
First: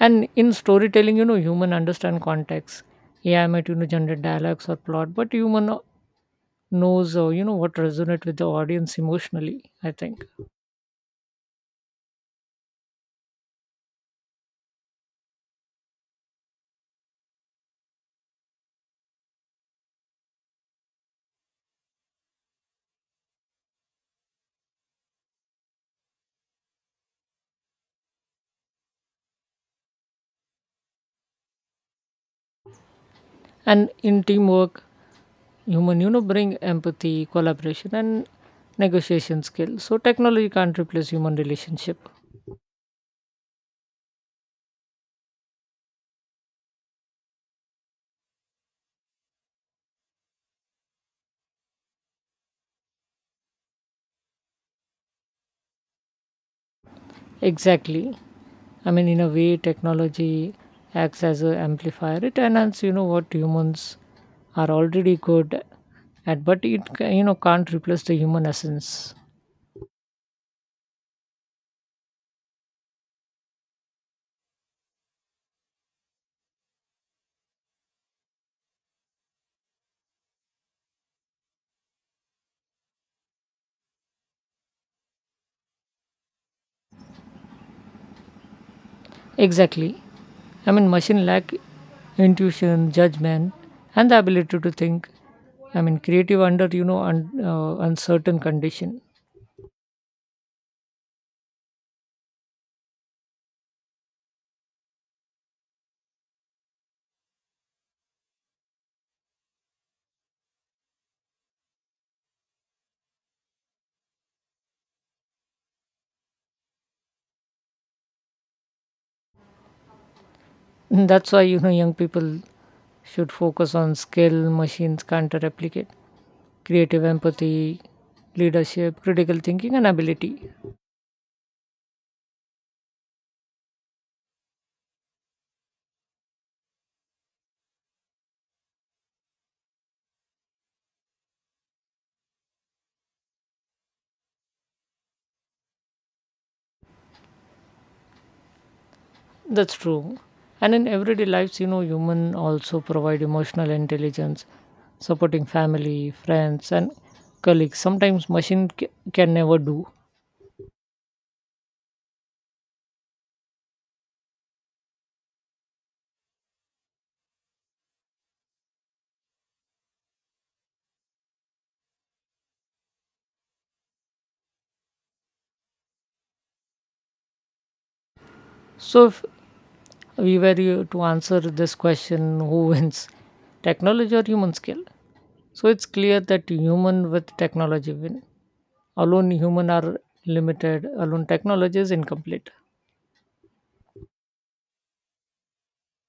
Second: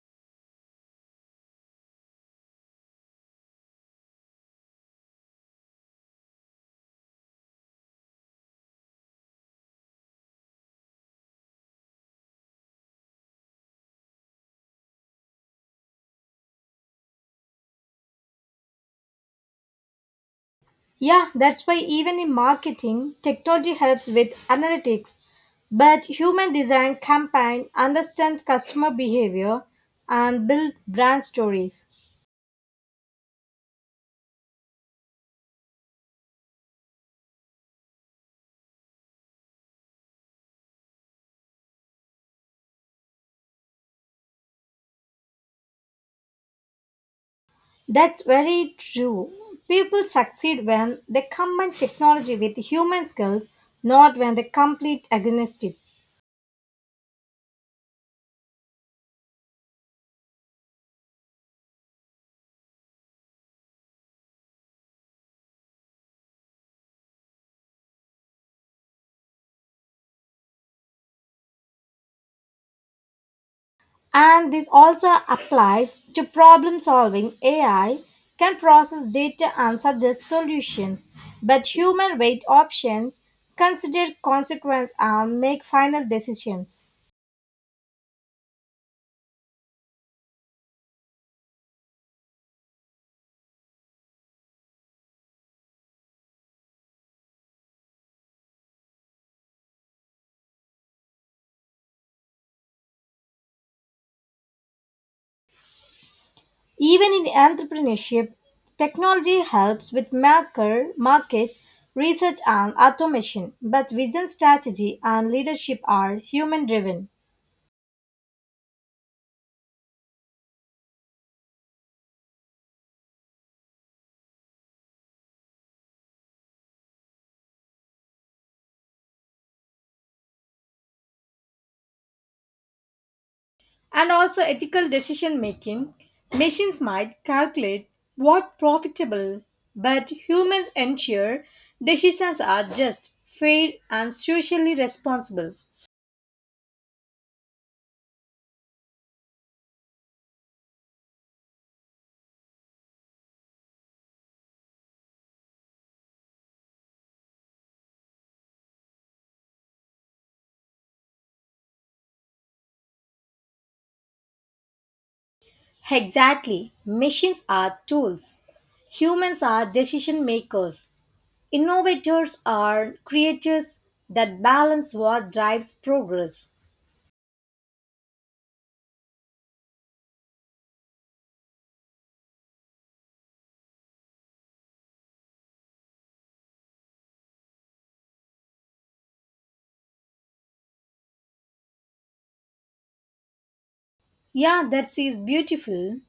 Speaker 2: And in storytelling, human understand context. AI might generate dialogues or plot, but human knows what resonate with the audience emotionally, I think.
Speaker 1: Yeah, that's why even in marketing, technology helps with analytics. But human design campaign understand customer behavior and build brand stories.
Speaker 2: And in teamwork, human bring empathy, collaboration, and negotiation skills, so technology can't replace human relationship.
Speaker 1: That's very true. People succeed when they combine technology with human skills, not when they compete against it.
Speaker 2: Exactly. I mean, in a way technology acts as a amplifier. It enhances, what humans are already good at, but it can't replace the human essence.
Speaker 1: And this also applies to problem solving. AI can process data and suggest solutions, but human weight options, consider consequence and make final decisions.
Speaker 2: Exactly. I mean, machine lack intuition, judgment, and the ability to think. I mean, creative under uncertain condition.
Speaker 1: Even in entrepreneurship, technology helps with market research and automation, but vision strategy and leadership are human driven.
Speaker 2: And that's why young people should focus on skill machines can't replicate. Creative empathy, leadership, critical thinking, and ability.
Speaker 1: And also ethical decision making. Machines might calculate what profitable, but humans ensure decisions are just, fair, and socially responsible.
Speaker 2: That's true. And in everyday lives, human also provide emotional intelligence, supporting family, friends, and colleagues. Sometimes machine can never do.
Speaker 1: Exactly. Machines are tools. Humans are decision makers. Innovators are creators that balance what drives progress.
Speaker 2: So, if we were you to answer this question, who wins, technology or human skill? So, it's clear that human with technology win. Alone, human are limited. Alone, technology is incomplete.
Speaker 1: Yeah, that is beautiful.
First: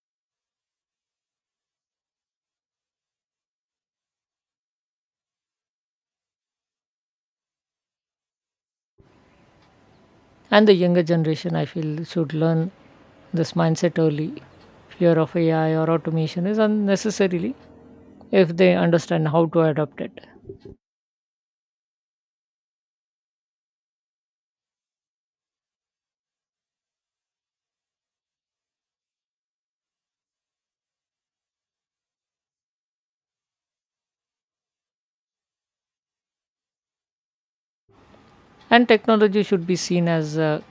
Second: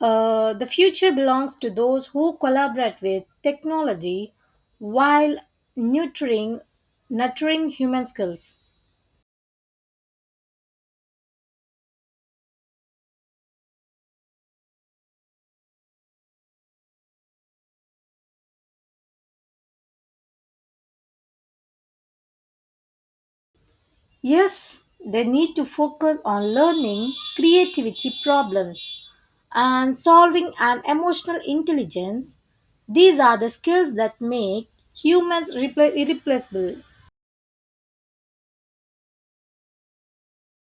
Speaker 1: The future belongs to those who collaborate with technology while nurturing, nurturing human skills.
Speaker 2: And the younger generation, I feel, should learn this mindset early. Fear of AI or automation is unnecessarily if they understand how to adopt it.
Speaker 1: Yes, they need to focus on learning, creativity, problems, and solving and emotional intelligence. These are the skills that make humans irreplaceable.
Speaker 2: And technology should be seen as a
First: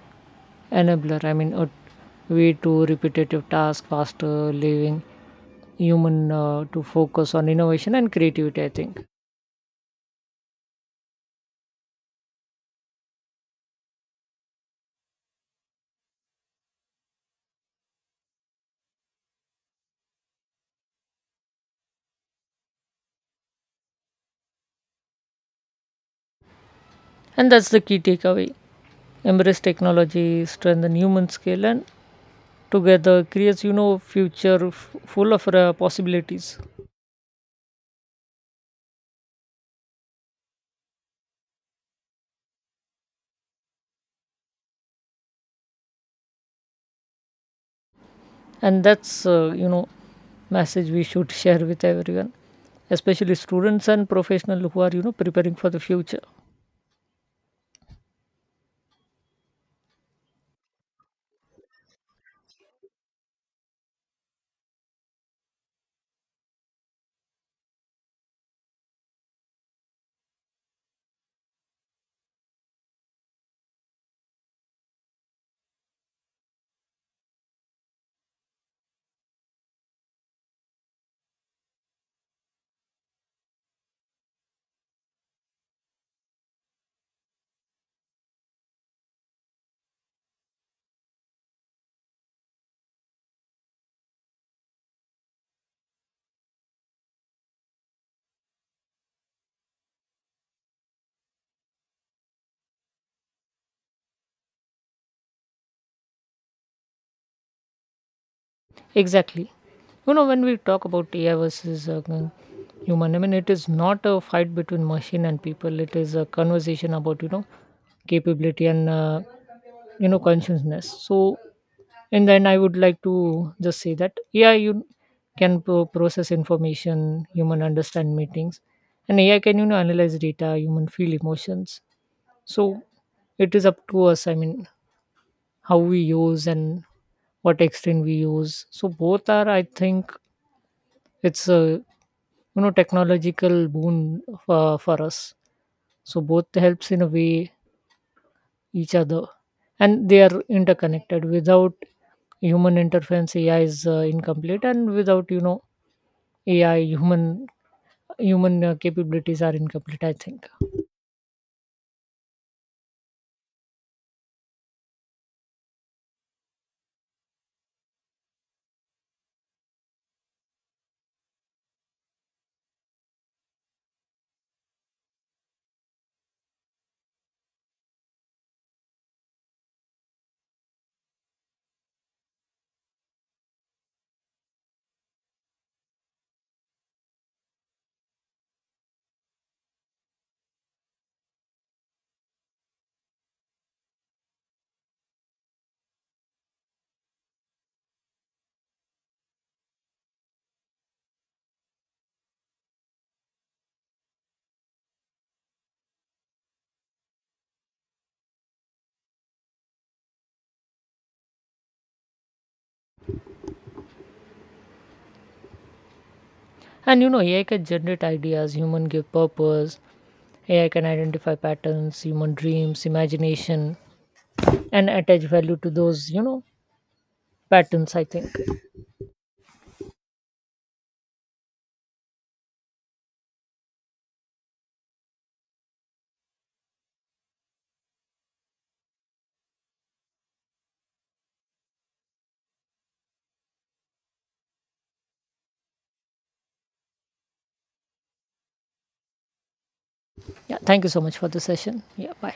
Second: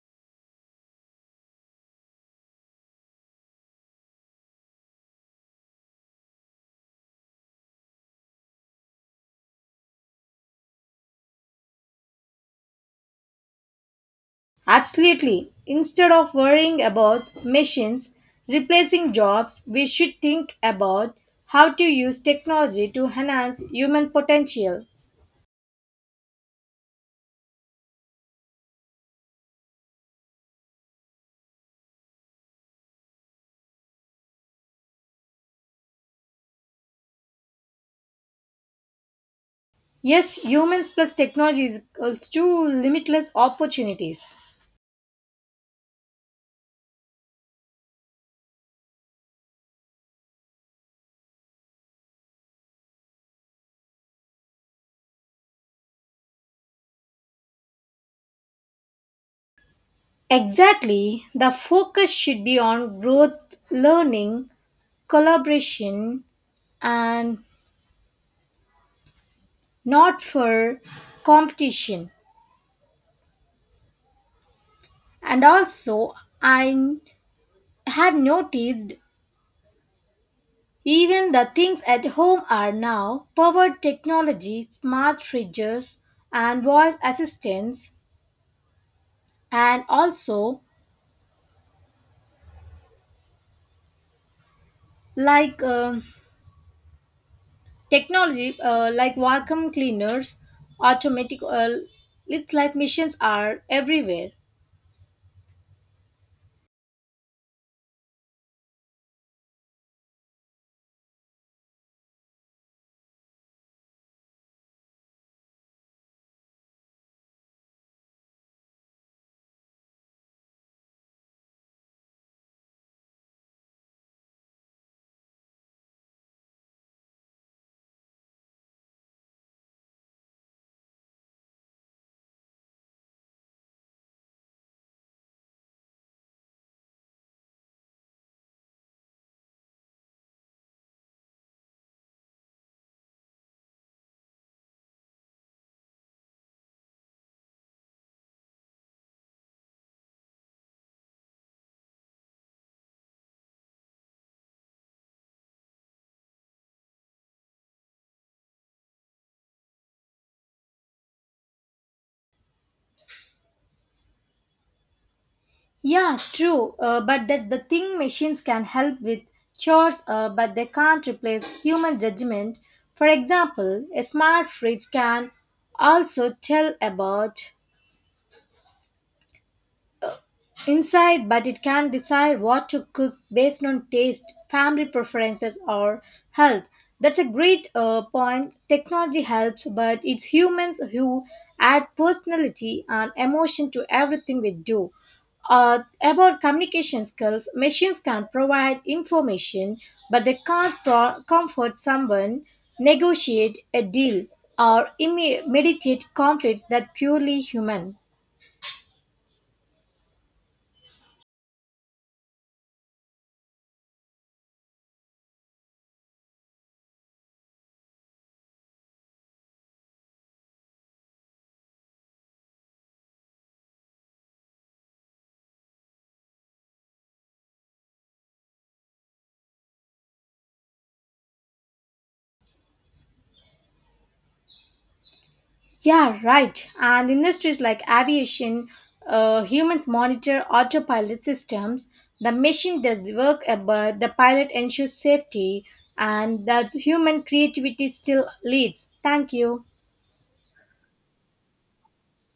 Speaker 2: enabler. I mean, a way to repetitive tasks faster, leaving human to focus on innovation and creativity, I think.
Speaker 1: Absolutely. Instead of worrying about machines replacing jobs, we should think about how to use technology to enhance human potential.
Speaker 2: And that's the key takeaway. Embrace technology, strengthen human skill, and together creates, future full of possibilities.
Speaker 1: Yes, humans plus technology is equals to limitless opportunities.
Speaker 2: And that's message we should share with everyone, especially students and professionals who are preparing for the future.
Speaker 1: Exactly. The focus should be on growth, learning, collaboration, and not for competition. And also, I have noticed even the things at home are now powered technology, smart fridges and voice assistants and also like technology like vacuum cleaners, automatic it's like machines are everywhere.
Speaker 2: Exactly. You know, when we talk about AI versus human, I mean, it is not a fight between machine and people. It is a conversation about, capability and, consciousness. So, and then I would like to just say that AI you can process information, human understand meetings, and AI can, analyze data, human feel emotions. So, it is up to us. I mean, how we use and what extent we use, so both are, I think, it's a, technological boon for us. So both helps in a way each other, and they are interconnected. Without human interference, ai is incomplete, and without, AI, human capabilities are incomplete, I think.
Speaker 1: Yeah, true. But that's the thing machines can help with chores, but they can't replace human judgment. For example, a smart fridge can also tell about inside, but it can decide what to cook based on taste, family preferences, or health. That's a great point. Technology helps, but it's humans who add personality and emotion to everything we do. About communication skills, machines can provide information, but they can't comfort someone, negotiate a deal, or mediate conflicts that purely human.
Speaker 2: And AI can generate ideas, human give purpose. AI can identify patterns, human dreams imagination, and attach value to those, patterns, I think.
Speaker 1: Yeah, right. And industries like aviation, humans monitor autopilot systems. The machine does the work, but the pilot ensures safety, and that's human creativity still leads. Thank you.
Speaker 2: Yeah, thank you so much for the session. Yeah, bye.